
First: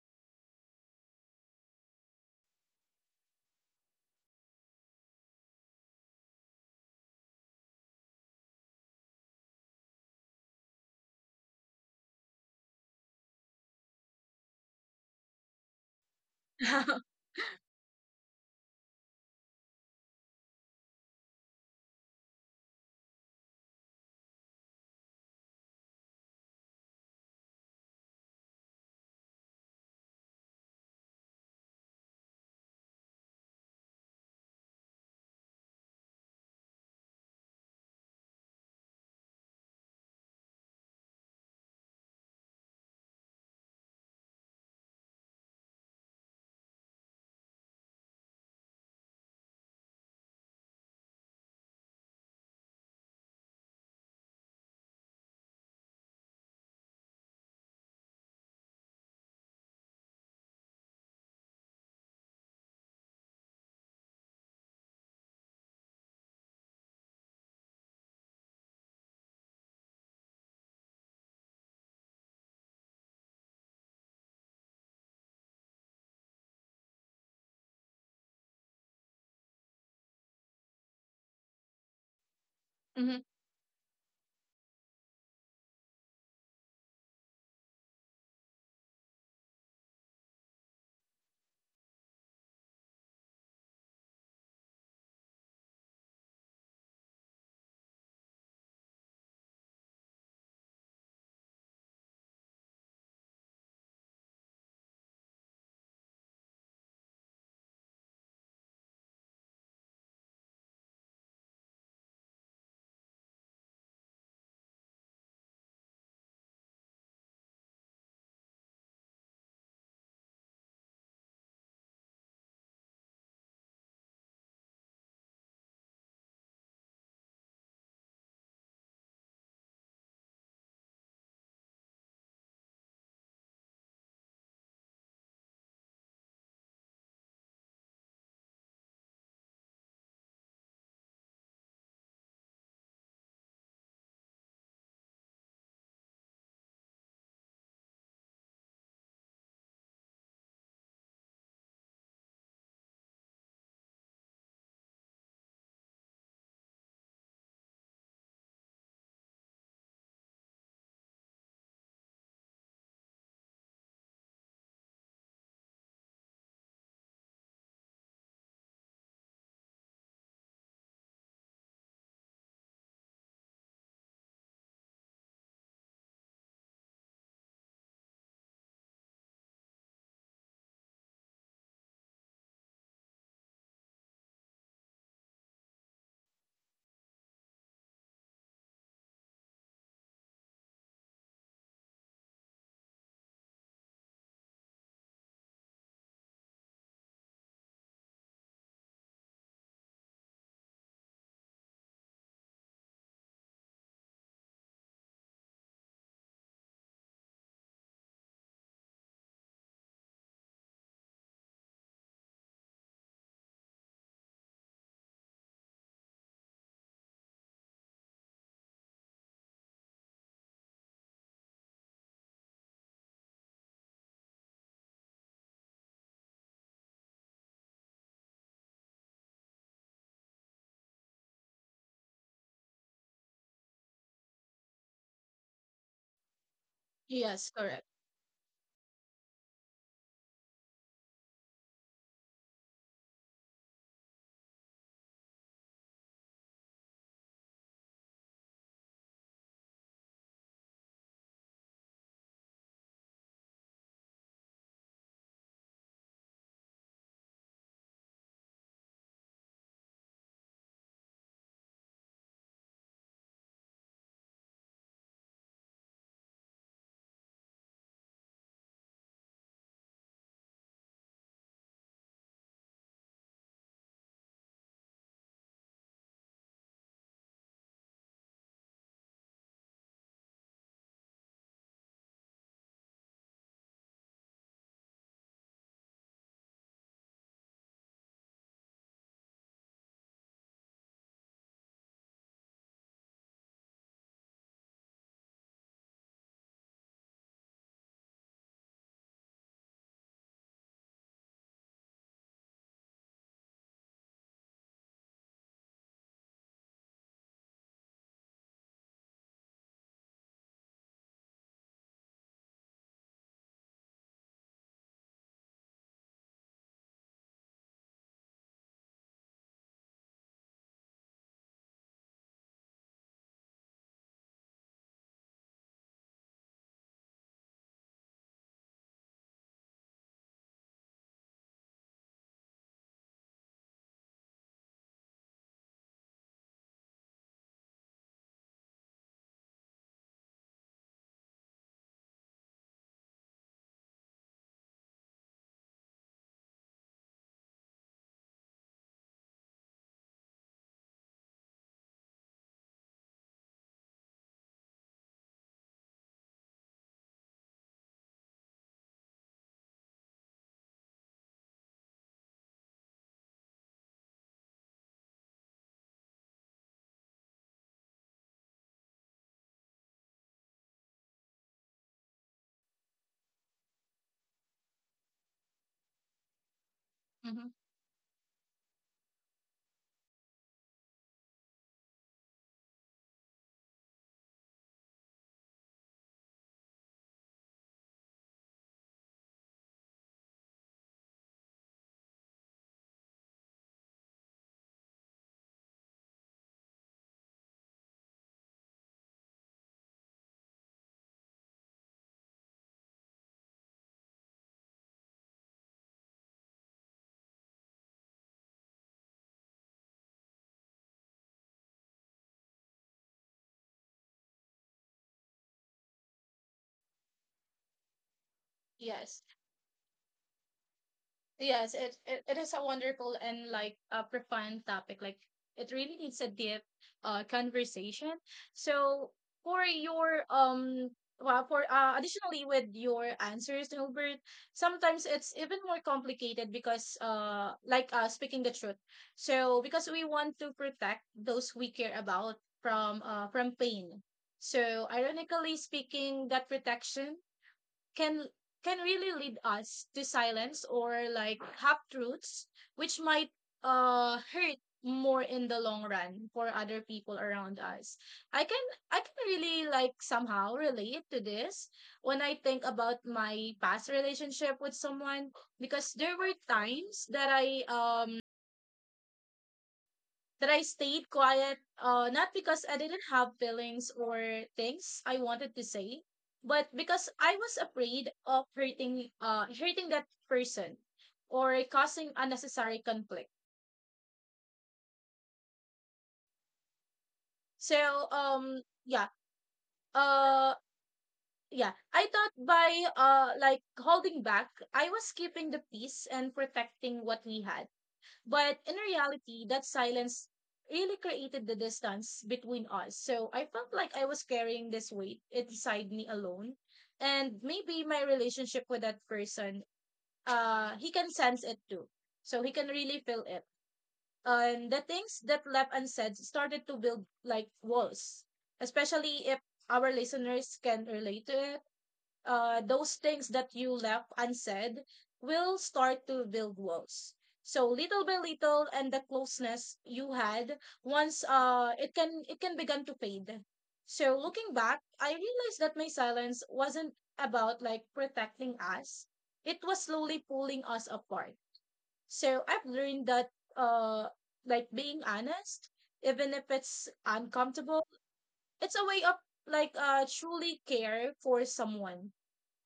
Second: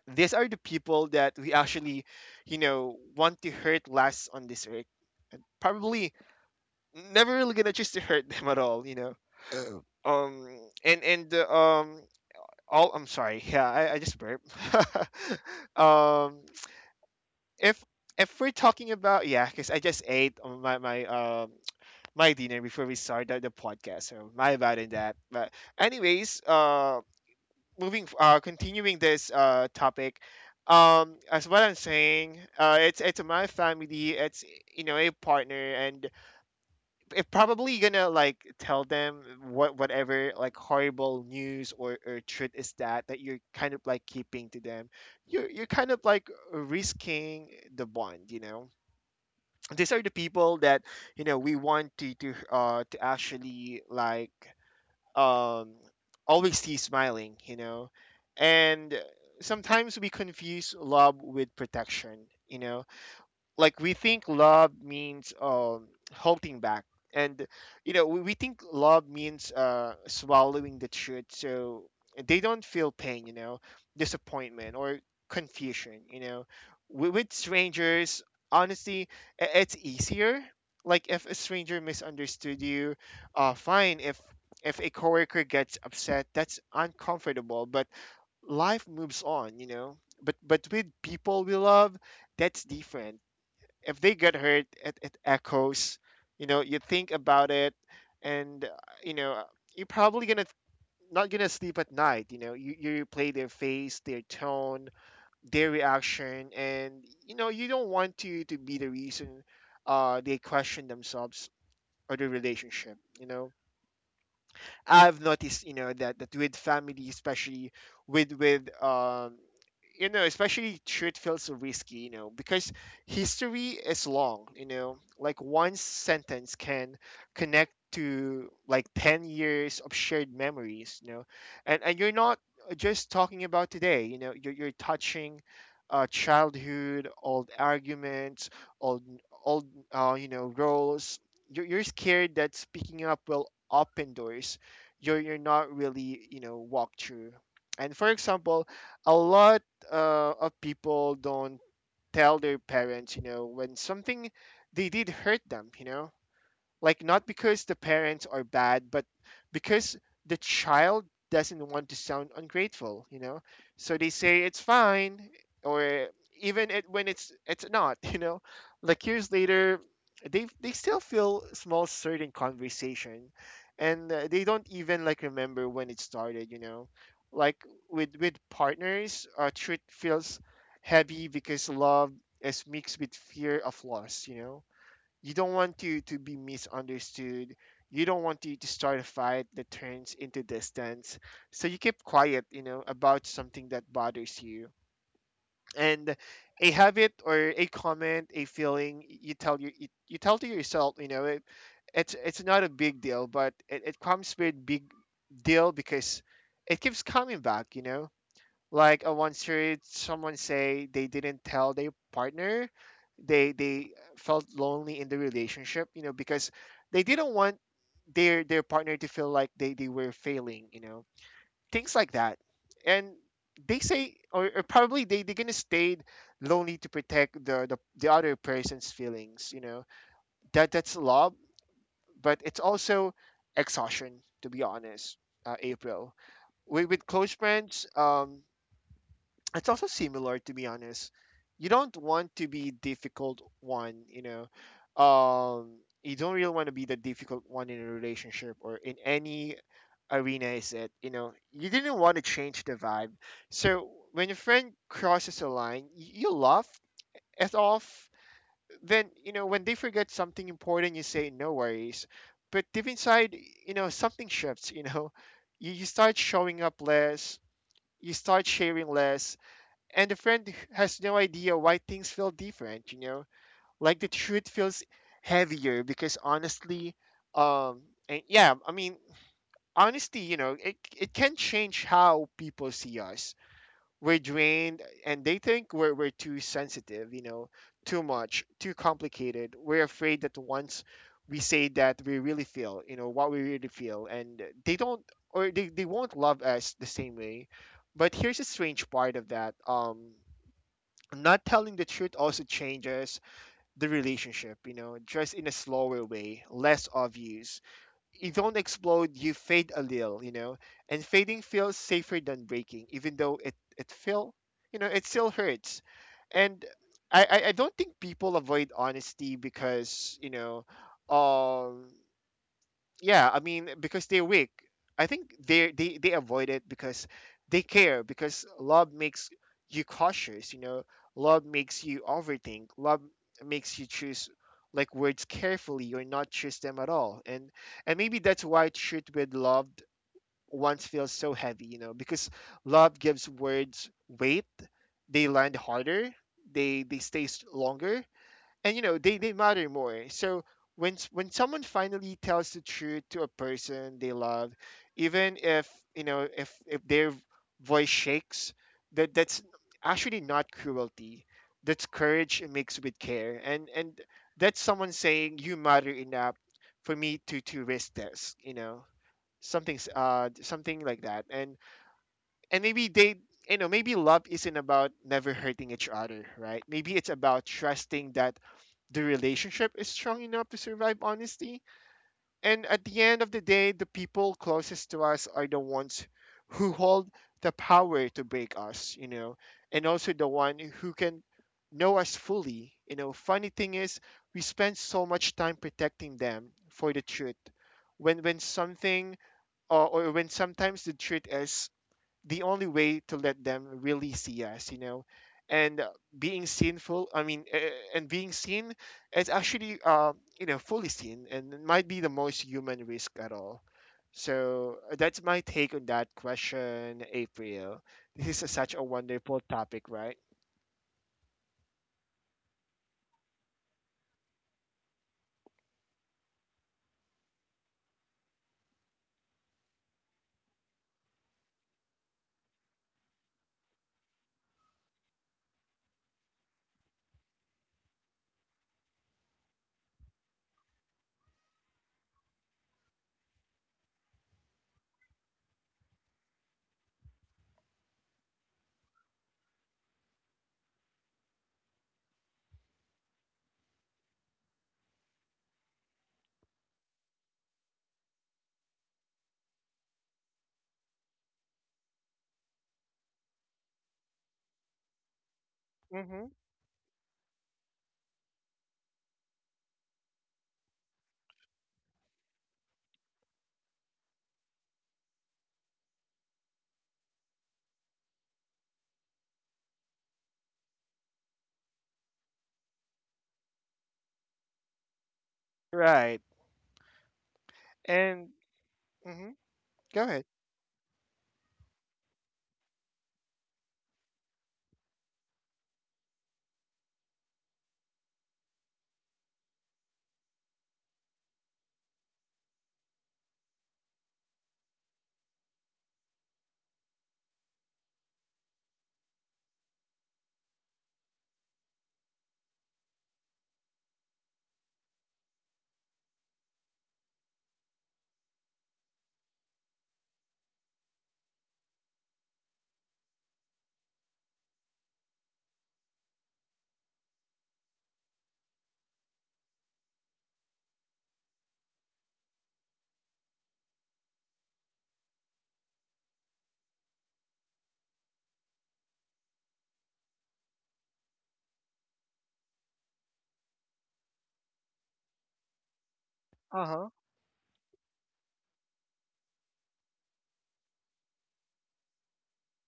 These are the people that we actually, you know, want to hurt less on this earth, probably, never really gonna choose to hurt them at all, you know. Oh. And um, all I'm sorry, yeah, I just burp. [laughs] um,
[laughs]
if if we're talking about, yeah, because I just ate on my my dinner before we started the podcast, so my bad in that. But anyways, continuing this topic. As what I'm saying, it's my family, it's, you know, a partner, and if probably gonna like tell them whatever like horrible news, or truth is that you're kind of like keeping to them, you're kind of like risking the bond, you know. These are the people that, you know, we want to actually like um always see smiling, you know. And sometimes we confuse love with protection, you know. Like we think love means holding back. And we think love means swallowing the truth, so they don't feel pain, you know, disappointment, or confusion, you know. With strangers, honestly, it's easier. Like if a stranger misunderstood you,
Hmm.
fine. If a coworker gets upset, that's uncomfortable, but life moves on, you know. But with people we love, that's different. If they get hurt, it echoes, you know. You think about it, and you know uh, you're probably gonna not gonna sleep at night, you know. You replay their face, their tone, their reaction, and you know you don't want to be the reason they question themselves or their relationship, you know. I've noticed, you know, that with family, especially with you know, especially truth feels risky, you know, because history is long, you know, like one sentence can connect to like 10 years of shared memories, you know. And you're not just talking about today, you know. You're touching childhood, old arguments, old old you know, roles. You're scared that speaking up will open doors you're not really, you know, walked through. And for example, a lot of people don't tell their parents, you know, when something they did hurt them, you know. Like not because the parents are bad, but because the child doesn't want to sound ungrateful, you know. So they say it's fine, or even when it's not. [laughs] You know, like years later, they still feel small certain conversation, and they don't even like remember when it started, you know. Like with partners, truth feels heavy because love is mixed with fear of loss, you know. You don't want you to be misunderstood. You don't want you to start a fight that turns into distance. So you keep quiet, you know, about something that bothers you. And a habit or a comment, a feeling, you tell you you tell to yourself, you know, it's not a big deal, but it comes with big deal because it keeps coming back, you know. Like I once heard someone say they didn't tell their partner they felt lonely in the relationship, you know, because they didn't want their partner to feel like they were failing, you know. Things like that. And they say, or probably they're gonna stay lonely to protect the other person's feelings, you know. That's love, but it's also exhaustion, to be honest, April. With close
Yes, correct.
friends, it's also similar, to be honest. You don't want to be difficult one, you know. um you don't really want to be the difficult one in a relationship or in any arena is it, you know. You didn't want to change the vibe. So when your friend crosses a line, you laugh it off. Then, you know, when they forget something important, you say no worries, but deep inside, you know, something shifts, you know. You start showing up less, you start sharing less, and the friend has no idea why things feel different, you know? Like the truth feels heavier because honestly, um, and yeah, I mean, honesty, you know, it can change how people see us. We're drained and they think we're too sensitive, you know, too much, too complicated. We're afraid that once we say that we really feel, you know, what we really feel, and they don't, or they won't love us the same way. But here's a strange part of that. Not telling the truth also changes the relationship, you know, just in a slower way, less obvious. You don't explode, you fade a little, you know, and fading feels safer than breaking, even though it feel, you know, it still hurts. And I don't think people avoid honesty because, you know, um, yeah, I mean, because they're weak. I think they avoid it because they care, because love makes you cautious, you know. Love makes you overthink. Love makes you choose like words carefully, or not choose them at all. And maybe that's why truth with loved once feels so heavy, you know, because love gives words weight. They land harder, they stay longer, and you know they matter more. So when someone finally tells the truth to a person they love, even if, you know, if their voice shakes, that's actually not cruelty. That's courage mixed with care. And that's someone saying, you matter enough for me to risk this, you know. Something something like that. And maybe they, you know, maybe love isn't about never hurting each other, right? Maybe it's
Hmm.
about trusting that the relationship is strong enough to survive honesty. And at the end of the day, the people closest to us are the ones who hold the power to break us, you know, and also the one who can know us fully. You know, funny thing is, we spend so much time protecting them for the truth. When something, or when sometimes the truth is the only way to let them really see us, you know. And being sinful, I mean, and being seen is actually, you know, fully seen, and it might be the most human risk at all. So that's my take on that question, April. This is a- such a
Yes.
wonderful topic, right?
Yes, it is a wonderful and like a profound topic. Like it really needs a deep conversation. So for your well for additionally with your answers, Hilbert, sometimes it's even more complicated because speaking the truth. So because we want to protect those we care about from pain. So ironically speaking, that protection can can really lead us to silence or like half truths, which might hurt more in the long run for other people around us. I can i can really like somehow relate to this when I think about my past relationship with someone, because there were
Mm-hmm.
times that I stayed quiet, not because I didn't have feelings or things I wanted to say, but because I was afraid of hurting that person or causing unnecessary conflict.
Right.
So,
And mm-hmm. Go ahead.
uh, yeah, I thought by, like holding back, I was keeping the peace and protecting what we had. But in reality, that silence really created the distance between us. So I felt like I was carrying this weight inside me alone. And maybe my relationship with that person, he can sense it too. So he can really feel it. And the things that left unsaid started to build like walls, especially if our listeners can relate to it. Those things that you left unsaid will start to build walls. So little by little, and the closeness you had once, it can begin to fade. So looking back, I realized that my silence wasn't about like protecting us; it was slowly pulling us apart. So I've learned that, uh, like being honest, even if
Uh huh.
it's uncomfortable, it's a way of like truly care for someone,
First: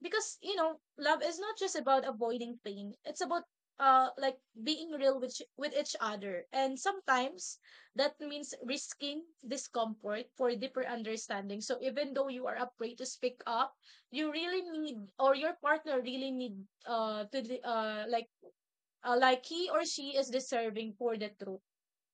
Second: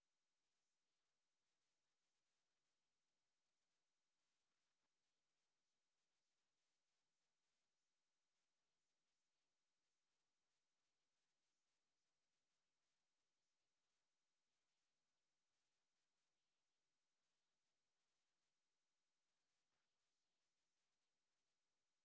because you know love is not just about avoiding pain, it's about uh like being real with with each other. And sometimes that means risking discomfort for deeper understanding. So even though you are afraid to speak up, you really need, or your partner really need, to the- like he or she is deserving for the truth.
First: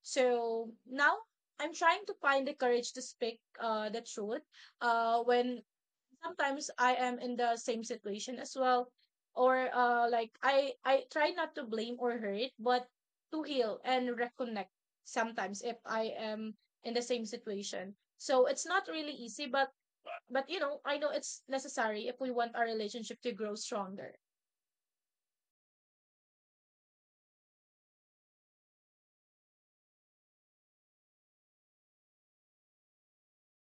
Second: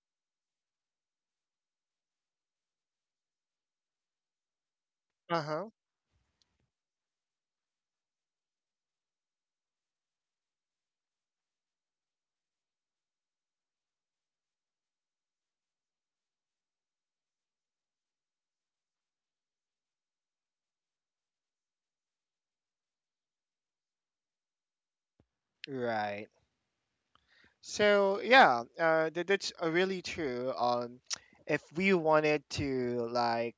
So now I'm trying to find the courage to speak the truth
Uh
when
huh.
sometimes I am in the same situation as well. Or like I try not to blame or hurt, but to heal and reconnect sometimes if I am in the same situation. So it's not really easy, but you know, I know it's necessary if we want our relationship to grow stronger.
Right. So yeah, that's really true. If we wanted to like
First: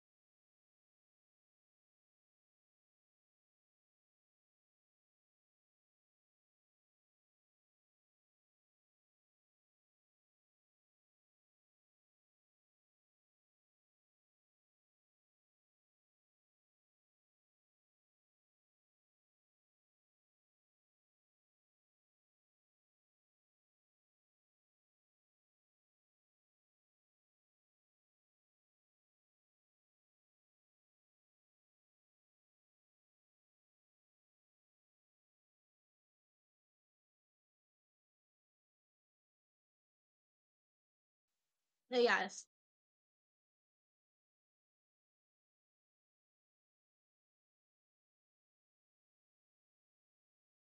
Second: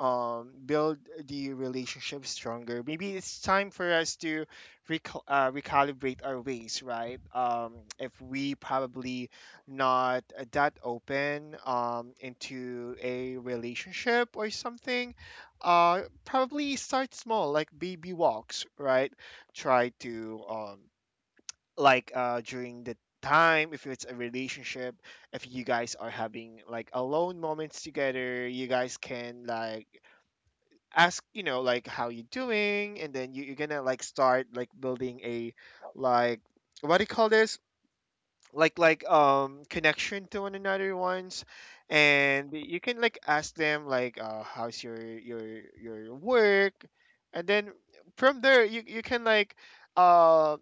um build the relationship stronger, maybe it's time for us to recalibrate our ways, right? If we probably not that open into a relationship or something, probably start small like baby walks, right? Try to like during the time, if it's a relationship, if you guys are having like alone moments together, you guys can like ask, you know, like how you doing? And then you're gonna like start like building a like, what do you call this, like connection to one another ones.
So, yes.
And you can like ask them like how's your your work? And then from there, you can like uh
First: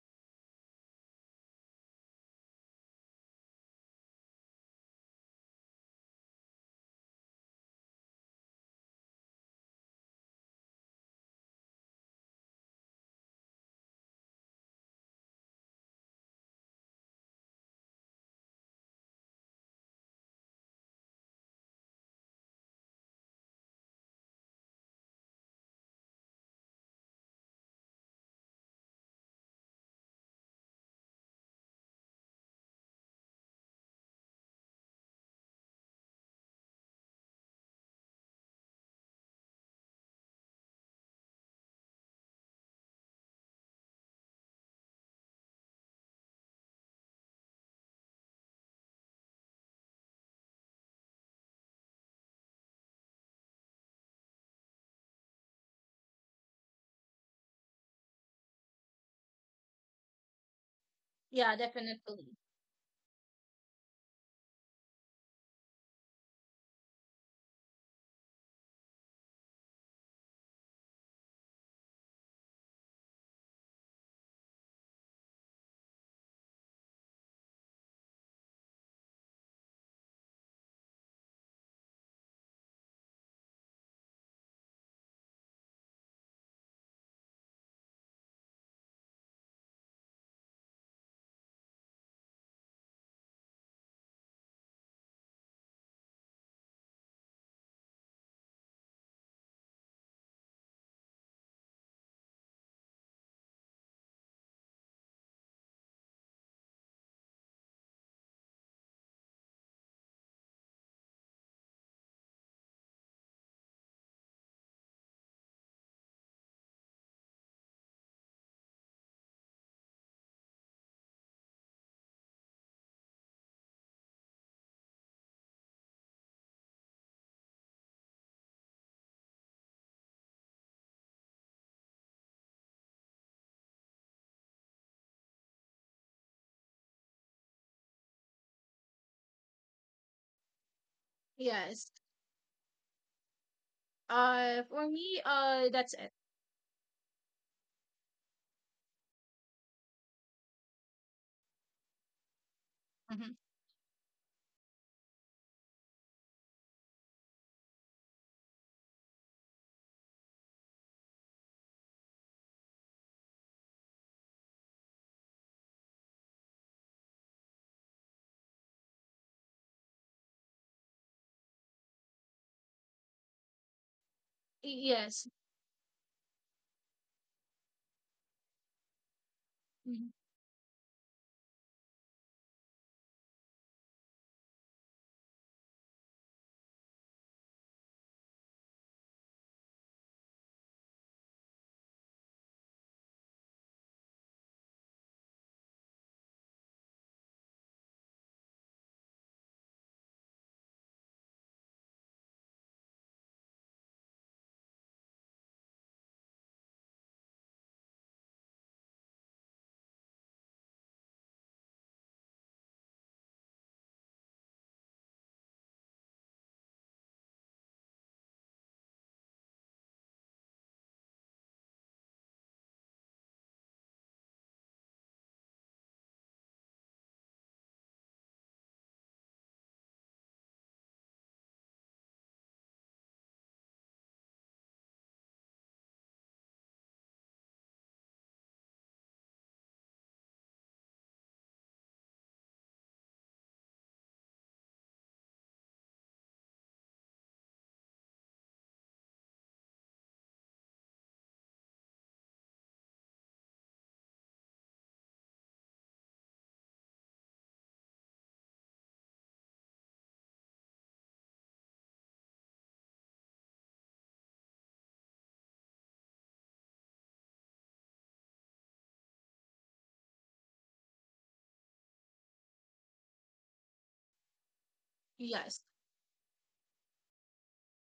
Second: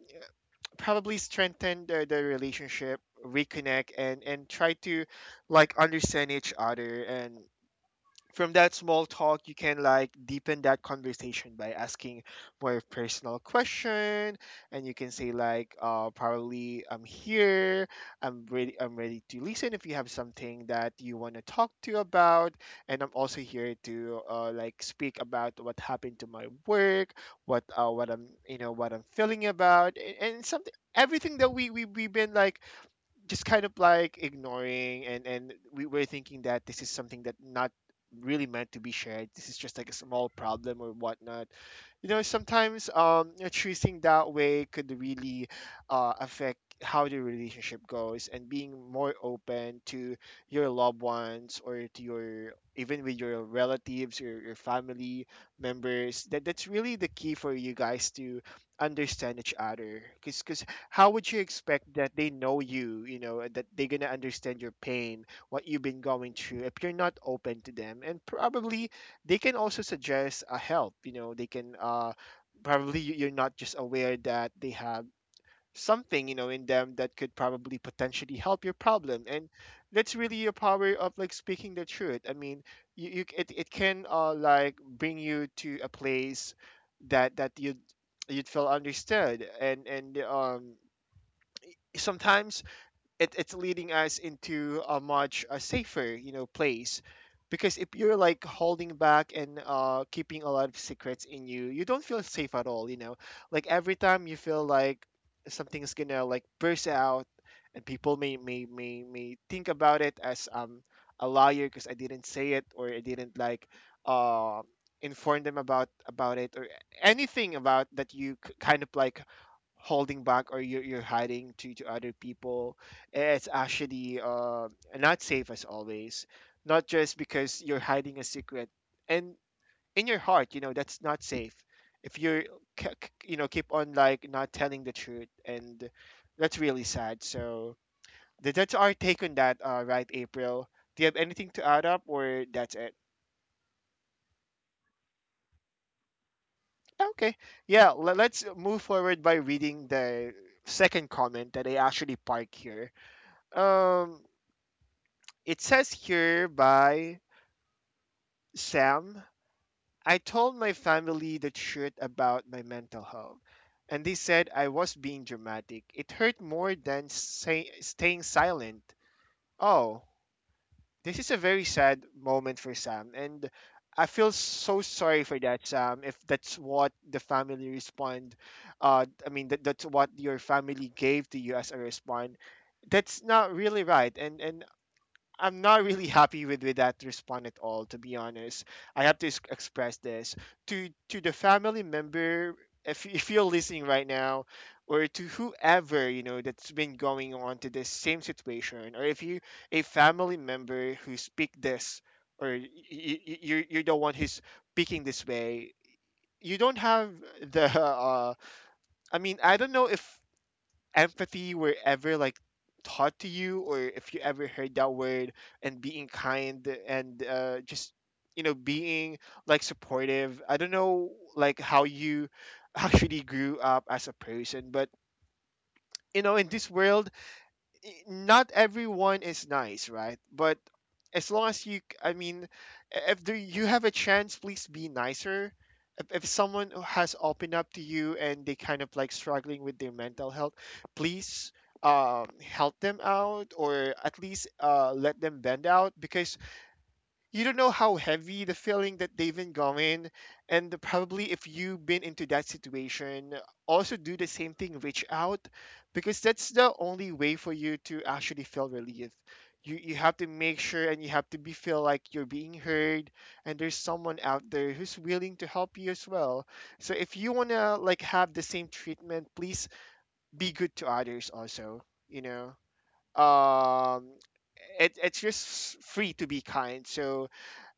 probably strengthen the relationship, reconnect, and try to like understand each other. And from that small talk, you can like deepen that conversation by asking more personal question. And you can say like probably I'm here, I'm ready to listen if you have something that you want to talk to about. And I'm also here to like speak about what happened to my work, what I'm, you know, what I'm feeling about. And something, everything that we've been like just kind of like ignoring, and we were thinking that this is something that not really meant to be shared, this is just like a small problem or whatnot. You know, sometimes choosing that way could really affect how the relationship goes. And being more open to your loved ones, or to your, even with your relatives or your family members, that that's really the key for you guys to understand each other. Because how would you
Yeah,
expect that
definitely.
they know you you know that they're gonna understand your pain, what you've been going through, if you're not open to them? And probably they can also suggest a help. You know, they can probably, you're not just aware that they have something, you know, in them that could probably potentially help your problem. And that's really a power of like speaking the truth. I mean, it can like bring you to a place that you'd, you'd feel understood. And sometimes it's leading us into a much safer, you know, place. Because if you're like holding back and keeping a lot of secrets in you, you don't feel safe at all, you know, like every time you feel like something's gonna like burst out. And people may think about it as a liar, because I didn't say it, or I didn't like uh inform them about it, or anything about that you kind of like holding back, or you're hiding to other people. It's actually not safe as always, not just because you're hiding a secret. And in your heart, you know that's not safe. If you're you know, keep on like not telling the truth. And that's really sad. So that's our take on that, right, April? Do you have anything to add
Yes.
up, or that's it?
For me, that's it.
Okay, yeah, let's move forward by reading the second comment that I actually park here.
Mm-hmm.
um It says here by Sam, "I told my family the truth about my mental health, and they said I was being dramatic. It hurt more than say, staying silent." Oh, this is a very sad moment for Sam, and I feel so
Yes.
sorry for that, Sam. If that's what the family respond, I mean that's
Mhm.
what your family gave to you as a response. That's not really right. And I'm not really happy with that response at all, to be honest. I have to express this to the family member. If you're listening right now, or to whoever you know that's been going on to this same situation, or if you a family member who speak this, or you're the one who's speaking this way, you don't have the. I mean, I don't know if empathy were ever like taught to you, or if you ever heard that word, and being kind and just you know being like supportive. I don't know like how you actually grew up as a person. But you know, in this world, not everyone is nice, right? But as long as you, I mean, if there, you have a chance, please be nicer. If someone has opened up to you and they kind of like struggling with their mental health, please help them out, or at least let them bend out. Because you don't know how heavy the feeling that they've been going. And probably if you've been into that situation, also do the same thing, reach out. Because that's the only way for you to actually feel relief. You have to make sure, and you have to be feel like you're being heard, and there's someone out there who's willing to help you as well. So if you want to like have the same treatment, please be good to others also, you know. um it's
Yes.
just free to be kind. So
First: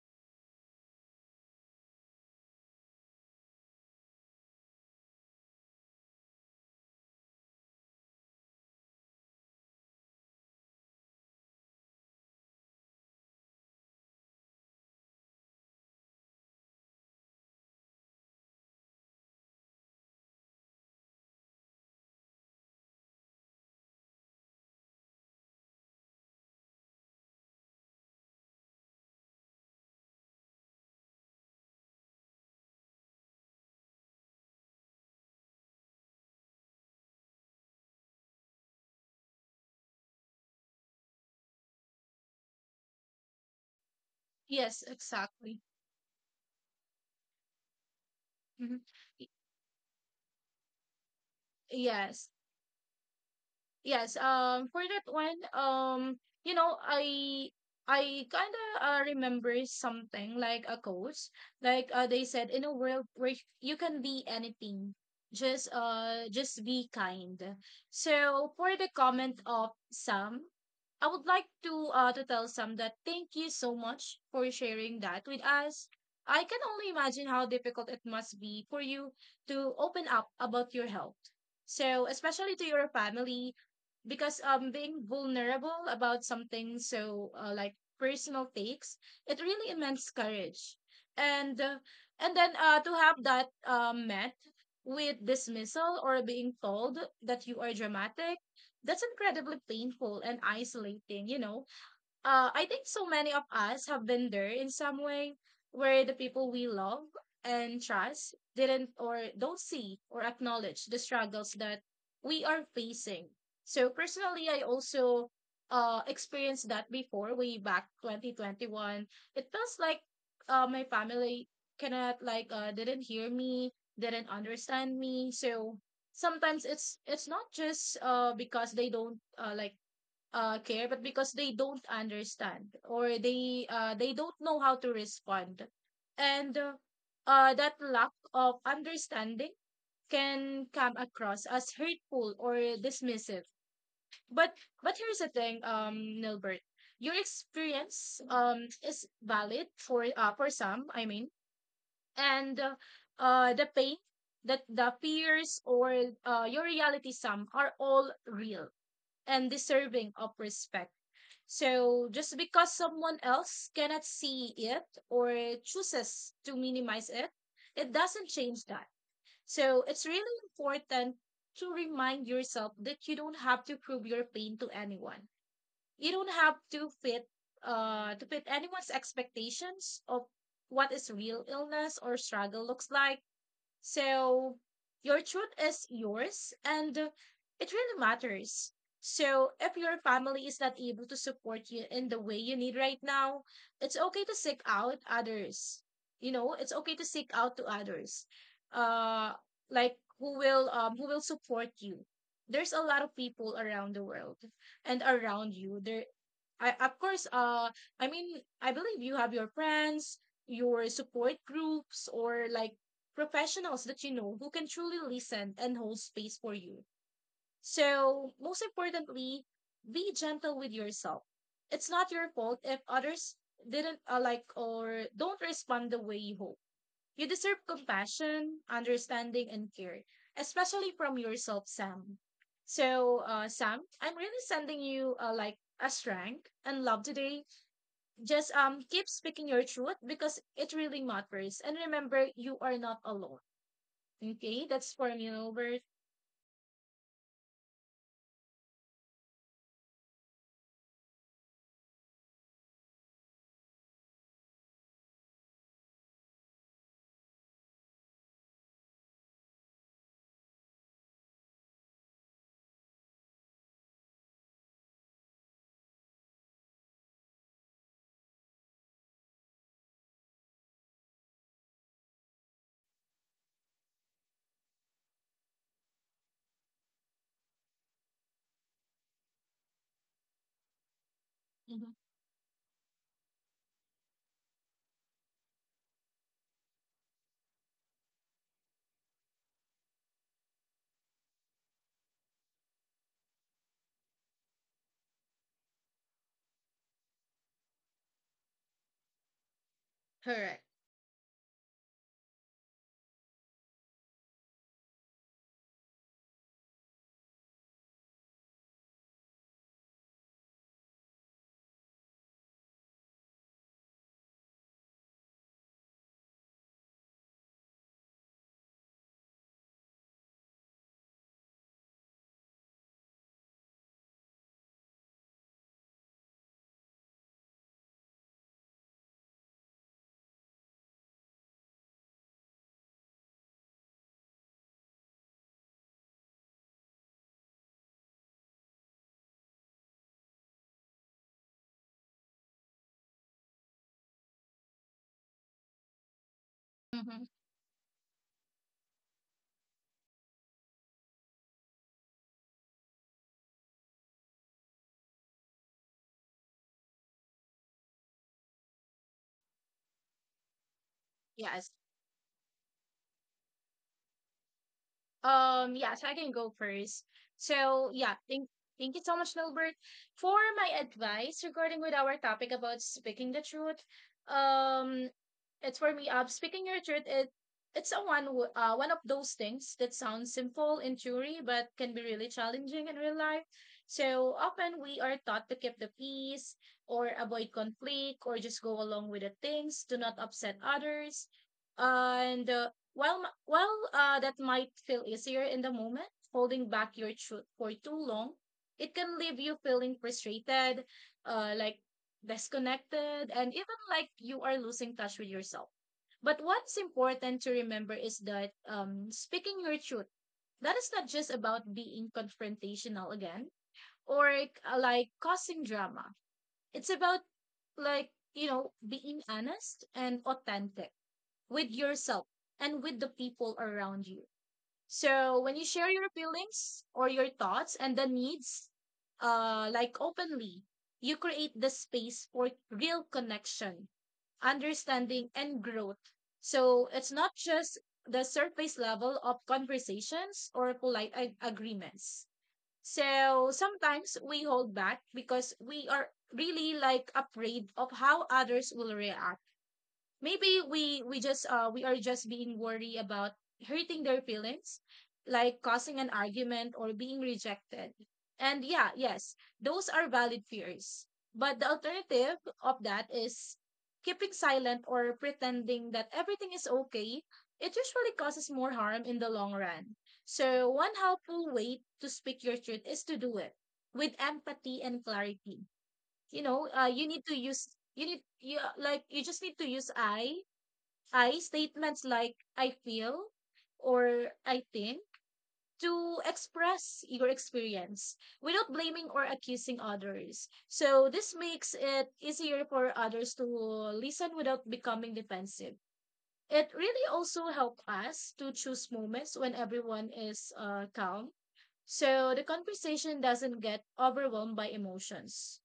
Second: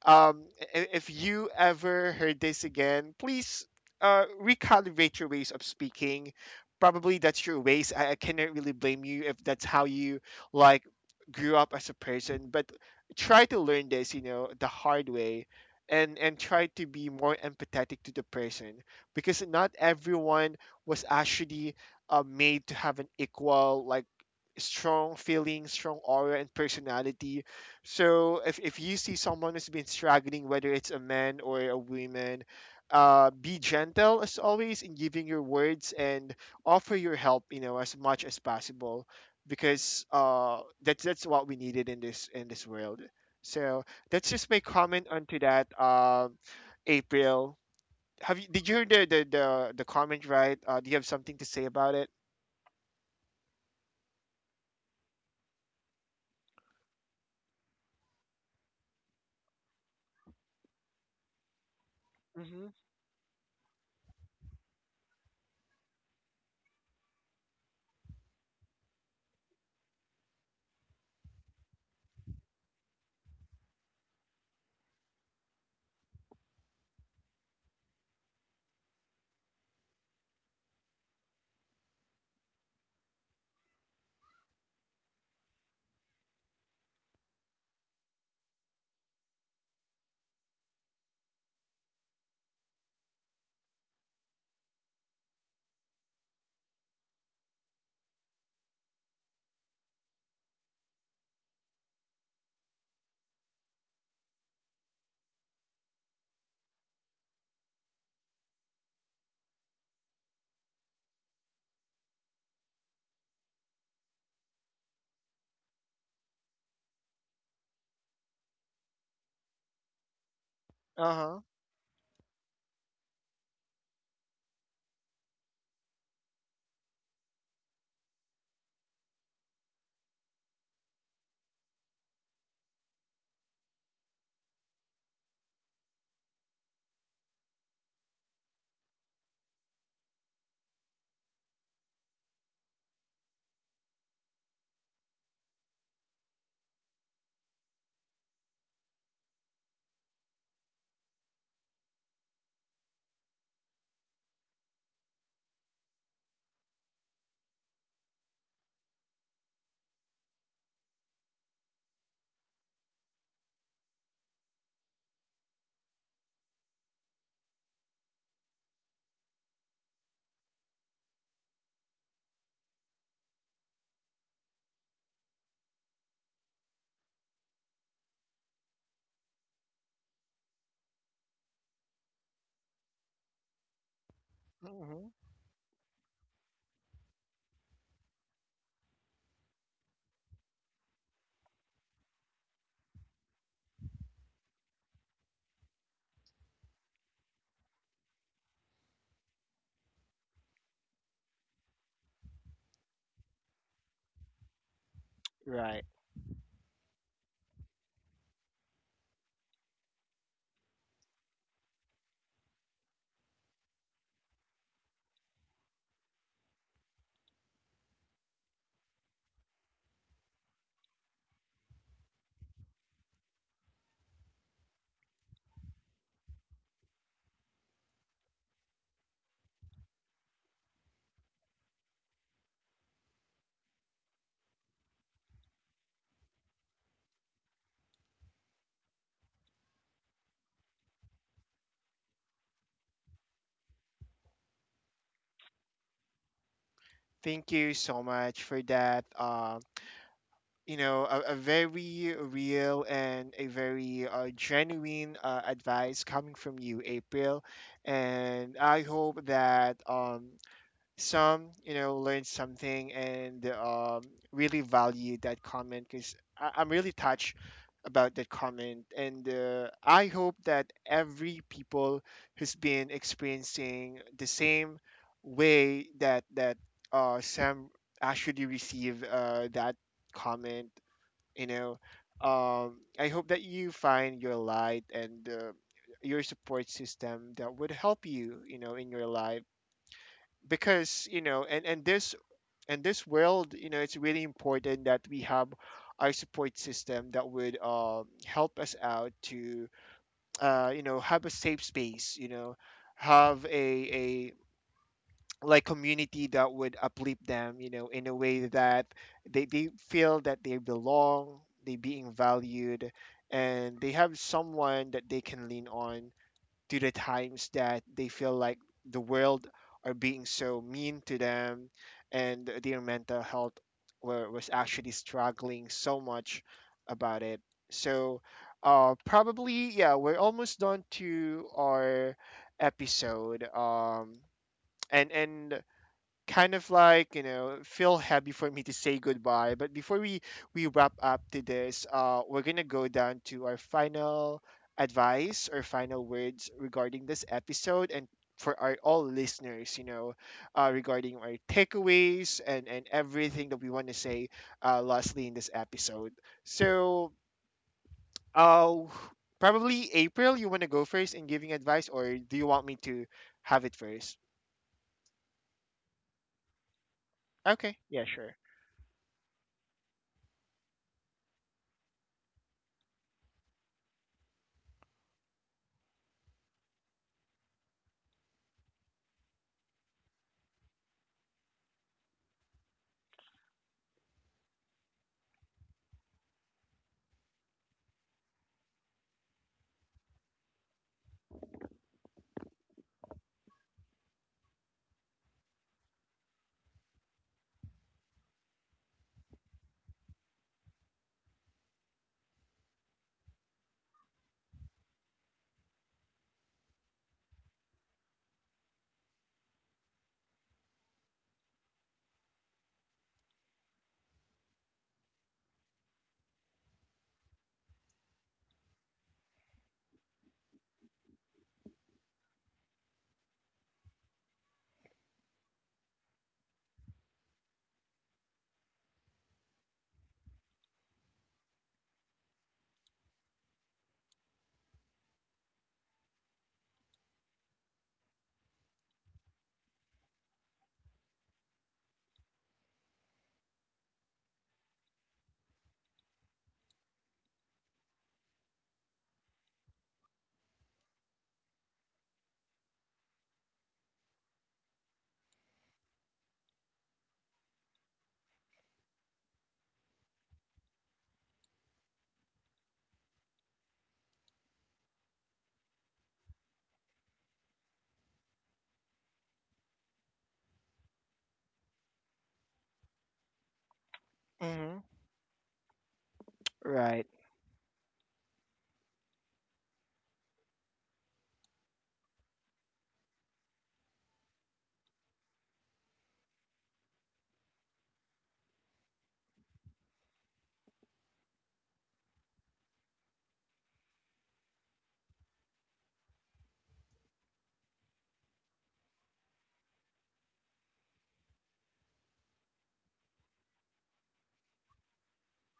if you ever heard this again, please recalibrate your ways of speaking. Probably that's your ways. I cannot really blame you if that's how you like grew up as a person. But try to learn this, you know, the hard way. And try to be more empathetic to the person, because not everyone was actually made to have an equal like strong feeling, strong aura and personality. So if you see someone who's been struggling, whether it's a man or a woman, be gentle as always in giving your words, and offer your help, you know, as much as possible. Because that's what we needed in this world. So that's just my
Yes,
comment onto
exactly.
that. April, have you did you
Mhm.
hear the the
Y-
the, the comment, right? Do you have something to say about it?
Yes. Yes, for that one, you know, I kind of remember something like a quote, like they said, in
Mm-hmm.
a world where you can be anything, just be kind. So for the comment of Sam, I would like to tell Sam that thank you so much for sharing that with us. I can only imagine how difficult it must be for you to open up about your health. So, especially to your family, because being vulnerable about something so like personal takes it really immense courage, and uh, and then to have that met with dismissal or being told that you are dramatic. That's incredibly painful and isolating, you know. I think so many of us have been there in some way where the people we love and trust didn't or don't see or acknowledge the struggles that we are facing. So personally, I also experienced that before way back 2021. It feels like my
Uh huh.
family cannot like didn't hear me, didn't understand me. So sometimes it's not just because they don't like care, but because they don't understand, or they don't know how to respond, and that lack of understanding can come across as hurtful or dismissive. But here's the thing, Nilbert, your experience is valid for some, I mean, and the pain, that the fears, or your reality some are all real and deserving of respect. So just because someone else cannot see it or chooses to minimize it, it doesn't change that. So it's really important to remind yourself that you don't have to prove your pain to anyone. You don't have to fit anyone's expectations of what is real illness or struggle looks like. So
Mm-hmm.
your truth is yours and it really matters. So if your family is not able to support you in the way you need right now, it's okay to seek out others. You know, it's okay to seek out to others. Uh like who will support you. There's a lot of people around the world and around you.
Right.
There I of course I mean I believe you have your friends, your support groups, or like professionals that you know who can truly listen and hold space for you. So, most importantly, be gentle with yourself. It's not your fault if others didn't like or don't respond the way you hope. You deserve compassion, understanding, and care, especially from yourself, Sam. So, Sam, I'm really sending you like a strength and love today. Just keep speaking your truth because it really matters. And remember, you are not alone. Okay, that's for you, Bert.
Thank you so much for that. You know, a very real and a very genuine advice coming from you, April. And I hope that some, you know, learned something. And really valued that comment, because I'm really touched about that comment. And I hope that every people who's been experiencing the same way that Sam actually receive that comment, you know.
Mhm.
I hope that you find your light and your support system that would help you, you know, in your life. Because you know, and this world, you know, it's really important that we have our support system that would help us out to
Correct.
you know, have a safe space, you know, have a like community that would uplift them, you know, in a way that they feel that they belong, they being valued, and they have someone that they can lean on to the times that they feel like the world are being so mean to them, and their mental health was actually struggling so much about it. So probably, yeah, we're almost done to our episode. And kind of like, you know, feel happy for me to say goodbye. But before we wrap up to this, we're gonna go down to our final advice or final words regarding
Mhm.
this episode. And for our all listeners, you know, regarding our takeaways, and everything that we want to say lastly in this episode. So uh probably, April, you want to go first in giving
Yes.
advice, or do you want me to have it first?
Yeah, so I can go first.
Okay,
So
yeah,
yeah,
sure.
thank you so much, Nilbert. For my advice regarding with our topic about speaking the truth, um, it's for me. Speaking your truth, it's a one of those things that sounds simple in theory, but can be really challenging in real life. So often we are taught to keep the peace, or avoid conflict, or just go along with the things, do not upset others, and while that might feel easier in the moment. Holding back your truth for too long, it can leave you feeling frustrated, like disconnected, and even like you are losing touch with yourself. But what's important to remember is that speaking your truth, that is not just about being confrontational again, or like causing drama. It's about like you know being honest and authentic with yourself and with the people around you. So when you share your feelings or your thoughts and the needs, like openly, you create the space for real connection, understanding, and growth. So it's not just the surface level of conversations or polite agreements. So sometimes we hold back because we are really like afraid of how others will react. Maybe we are just being worried about hurting their feelings, like causing an argument or being rejected. And yeah, yes, those are valid fears, but the alternative of that is keeping silent or pretending that everything is okay. It usually causes more harm in the long run. So one helpful way to speak your truth is to do it with
Hmm.
empathy and clarity, you know. Uh, you
Right.
need to use you need you like you just need to use I statements like I feel or I think, to express your experience without blaming or accusing others. So this makes it easier for others to listen without becoming defensive. It really also helps us to choose moments when everyone is calm. So the conversation doesn't get overwhelmed by emotions.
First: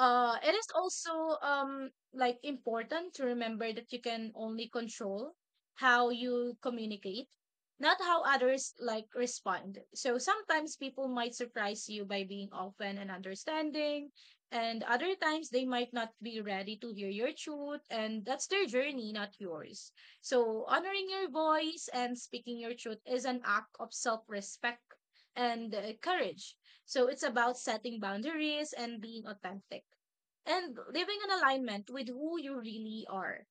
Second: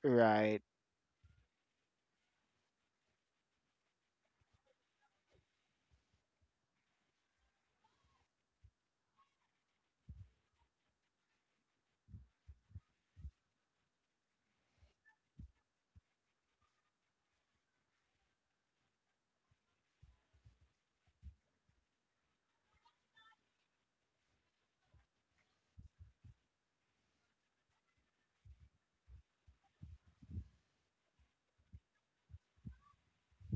It
Right.
is also like important to remember that you can only control how you communicate, not how others like respond. So sometimes people might surprise you by being open and understanding, and other times they might not be ready to hear your truth, and that's their journey, not yours. So honoring your voice and speaking your truth is an act of self-respect and courage. So it's about setting boundaries and being authentic and living in alignment with who you really are.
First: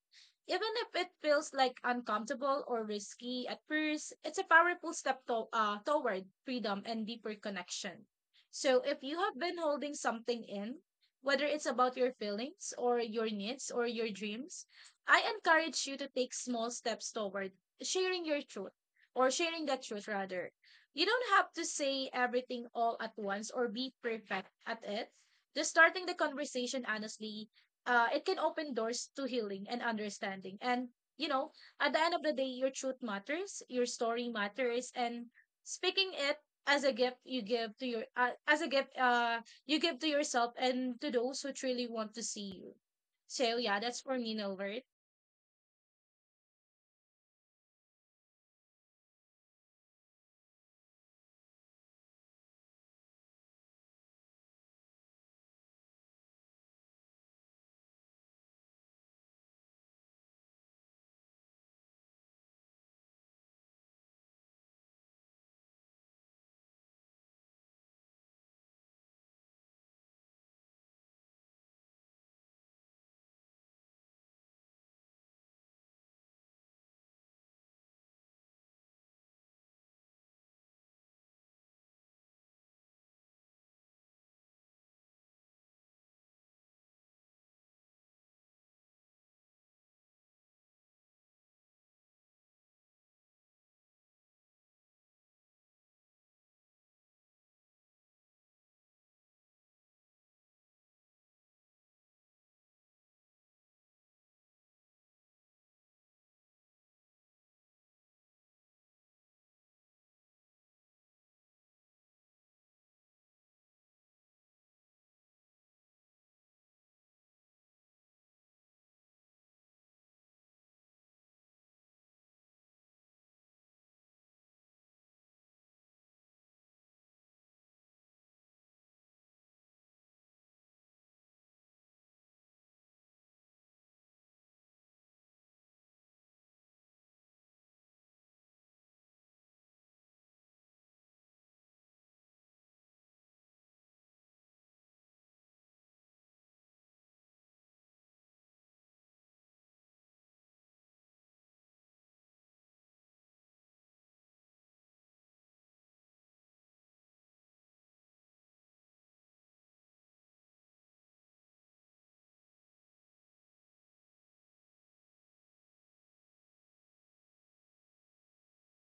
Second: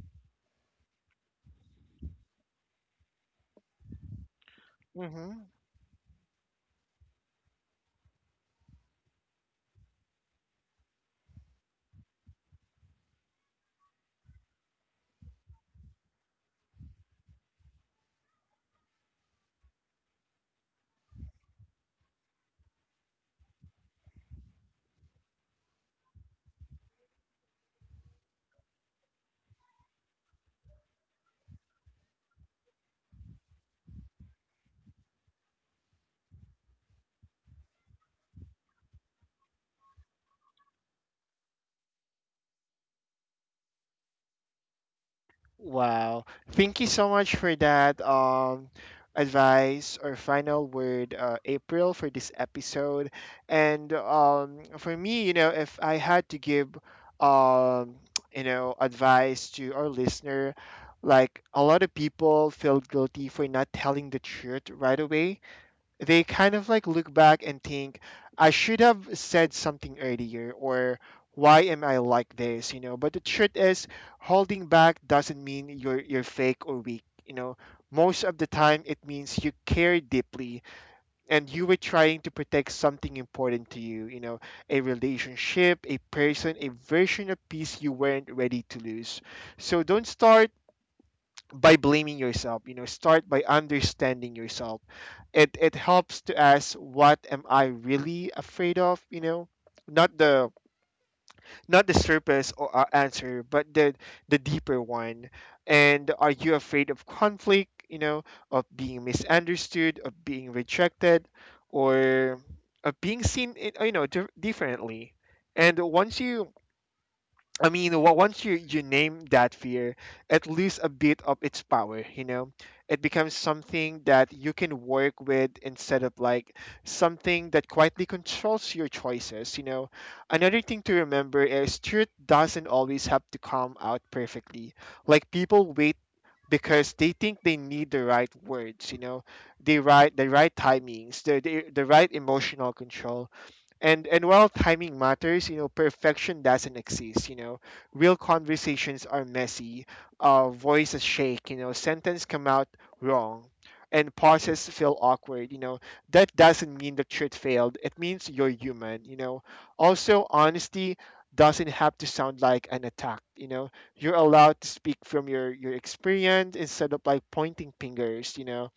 Even if it feels like uncomfortable or risky at first, it's a powerful step
Mm-hmm.
toward freedom and deeper connection. So if you have been holding something in, whether it's about your feelings or your needs or your dreams, I encourage you to take small steps toward sharing your truth, or sharing the truth rather. You don't have to say everything all at once or be perfect at it. Just starting the conversation honestly, it can open doors to healing and understanding. And, you know, at the end of the day, your truth matters, your story matters, and speaking it as a gift you give to your as a gift you give to yourself and to those who truly want to see you. So yeah, that's for me, Nilbert.
Wow. Thank you so much for that advice or final word, April, for this episode. And for me, you know, if I had to give um [tsk] you know, advice to our listener, like a lot of people feel guilty for not telling the truth right away. They kind of like look back and think, "I should have said something earlier," or "Why am I like this?" You know, but the truth is, holding back doesn't mean you're fake or weak, you know. Most of the time it means you care deeply, and you were trying to protect something important to you, you know, a relationship, a person, a version of peace you weren't ready to lose. So don't start by blaming yourself, you know, start by understanding yourself. It helps to ask, what am I really afraid of, you know? Not the not the surface or answer, but the deeper one. And are you afraid of conflict, you know, of being misunderstood, of being rejected, or of being seen you know, differently. And once you, I mean, once you you name that fear, it loses a bit of its power. You know, it becomes something that you can work with instead of like something that quietly controls your choices. You know, another thing to remember is truth doesn't always have to come out perfectly. Like people wait because they think they need the right words. You know, they right the right timings, the the right emotional control. And while timing matters, you know, perfection doesn't exist. You know, real conversations are messy, voices shake. You know, sentence come out wrong, and pauses feel awkward. You know, that doesn't mean the truth failed. It means you're human. You know, also honesty doesn't have to sound like an attack. You know, you're allowed to speak from your experience instead of like pointing fingers. You know,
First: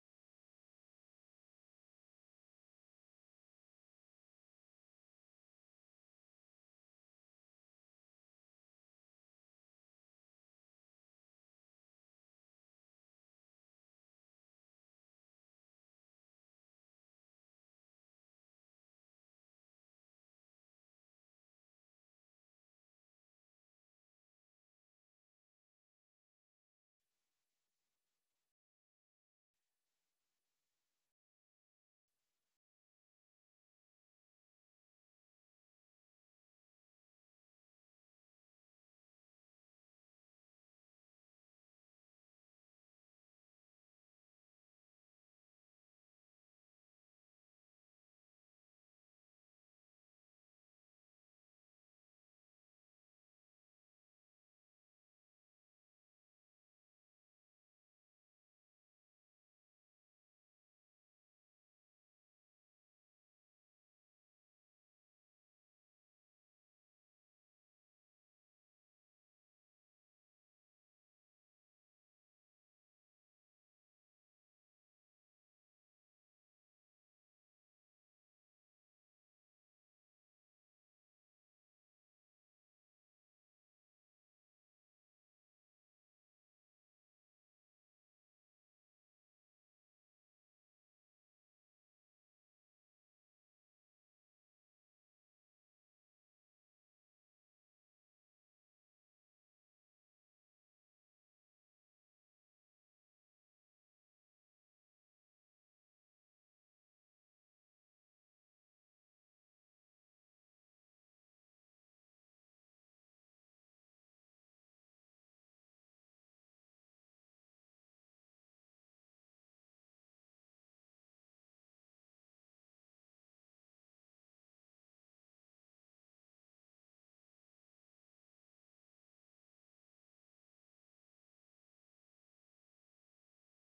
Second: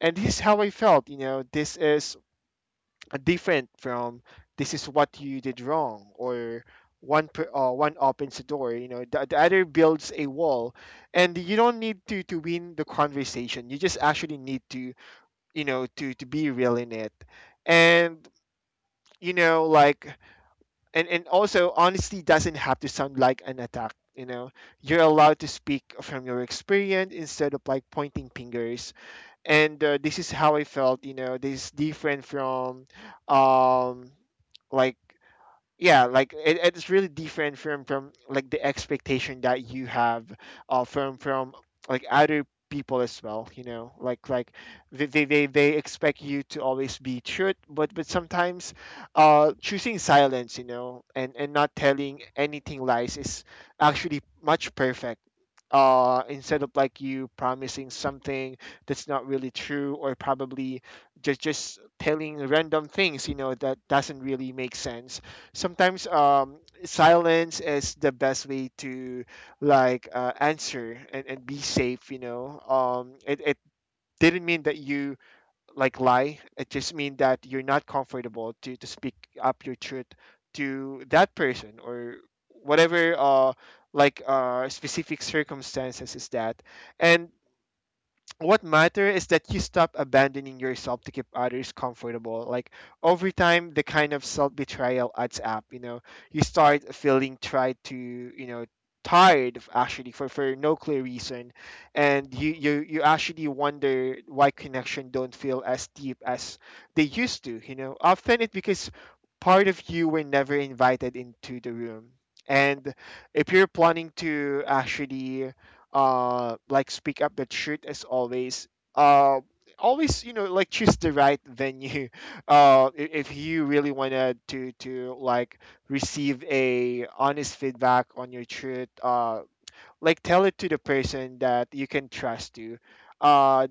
and this is how I felt. You know, this is different from this is what you did wrong. Or one opens the door, you know, the other builds a wall. And you don't need to win the conversation, you just actually need to, you know, to be real in it. And you know like And also honesty doesn't have to sound like an attack, you know. You're allowed to speak from your experience instead of like pointing fingers. And this is how I felt. You know, this is different from um like yeah, like it's really different from like the expectation that you have from like other people as well, you know, like they expect you to always be truth, but sometimes choosing silence, you know, and not telling anything lies is actually much perfect. Instead of like you promising something that's not really true, or probably just telling random things, you know, that doesn't really make sense sometimes. Silence is the best way to answer and be safe, you know. It didn't mean that you like lie, it just mean that you're not comfortable to speak up your truth to that person or whatever. Specific circumstances is that, and what matter is that you stop abandoning yourself to keep others comfortable. Like, over time the kind of self-betrayal adds up, you know. You start feeling tried to, you know, tired of actually for no clear reason. And you actually wonder why connection don't feel as deep as they used to, you know. Often it's because part of you were never invited into the room. And if you're planning to actually speak up the truth as always, uh always, you know, like, choose the right venue. [laughs] If you really wanted to like receive a honest feedback on your truth, like tell it to the person that you can trust to. uh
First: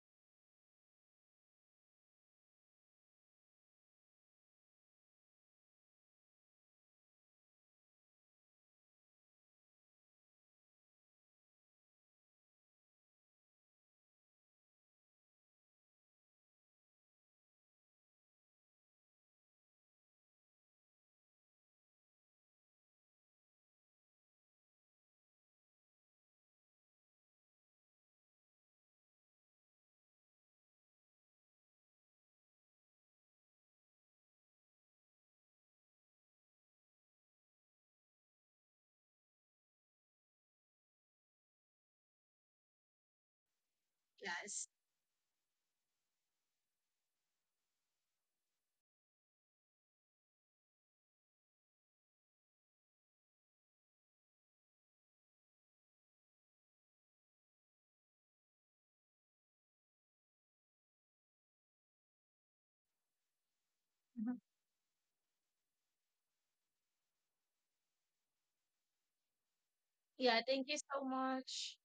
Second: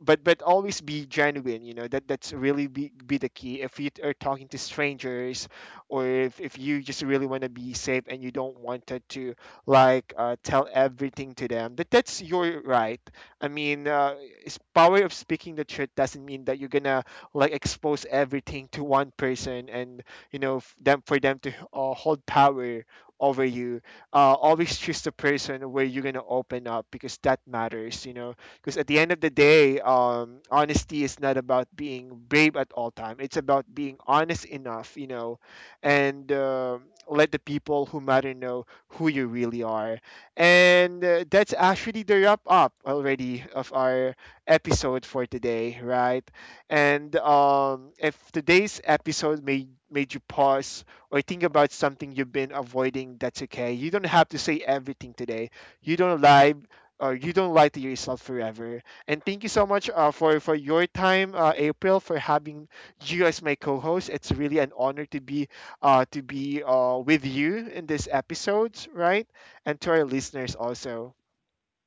but always be genuine, you know. That's really be the key. If you are talking to strangers, or if you just really want to be safe and you don't want to like tell everything to them, that that's your right. I mean, it's power of speaking the truth doesn't mean that you're gonna like expose everything to one person and, you know, f- them for them to hold power over you. Always choose the person where you're gonna open up, because that matters, you know. Because at the end of the day, honesty is not about being brave at all time, it's about being honest enough, you know. And Let the people who matter know who you really are. And that's actually the wrap up already of our
Yes.
episode for today, right? and If today's episode made you pause or think about something you've been avoiding, that's okay. You don't have to say everything today. You don't lie, you don't lie to yourself forever. And thank you so much, for your time, April, for having you as my co-host. It's
Mhm.
really an honor to be with you in this episode, right? And to our
Yeah,
listeners
thank you so
also.
much.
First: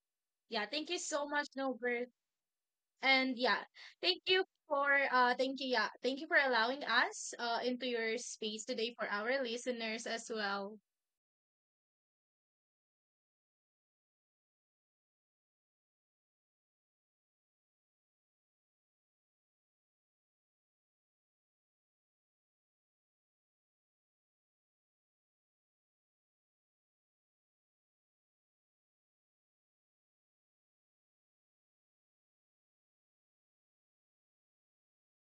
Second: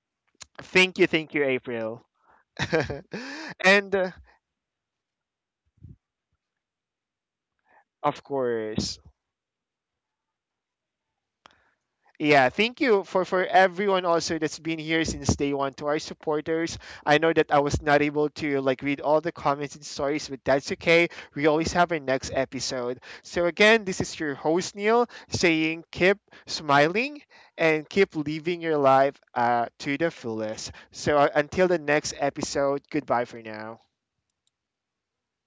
Yeah, thank you so
Thank you,
much,
April.
Nilbert.
[laughs]
And yeah,
and
thank you for thank you for allowing us into your
of
space today,
course.
for our listeners as well.
Yeah, thank you for everyone also that's been here since day one, to our supporters. I know that I was not able to like read all the comments and stories, but that's okay. We always have our next episode. So again, this is your host Neil saying keep smiling and keep living your life, to the fullest. So until the next episode, goodbye for now.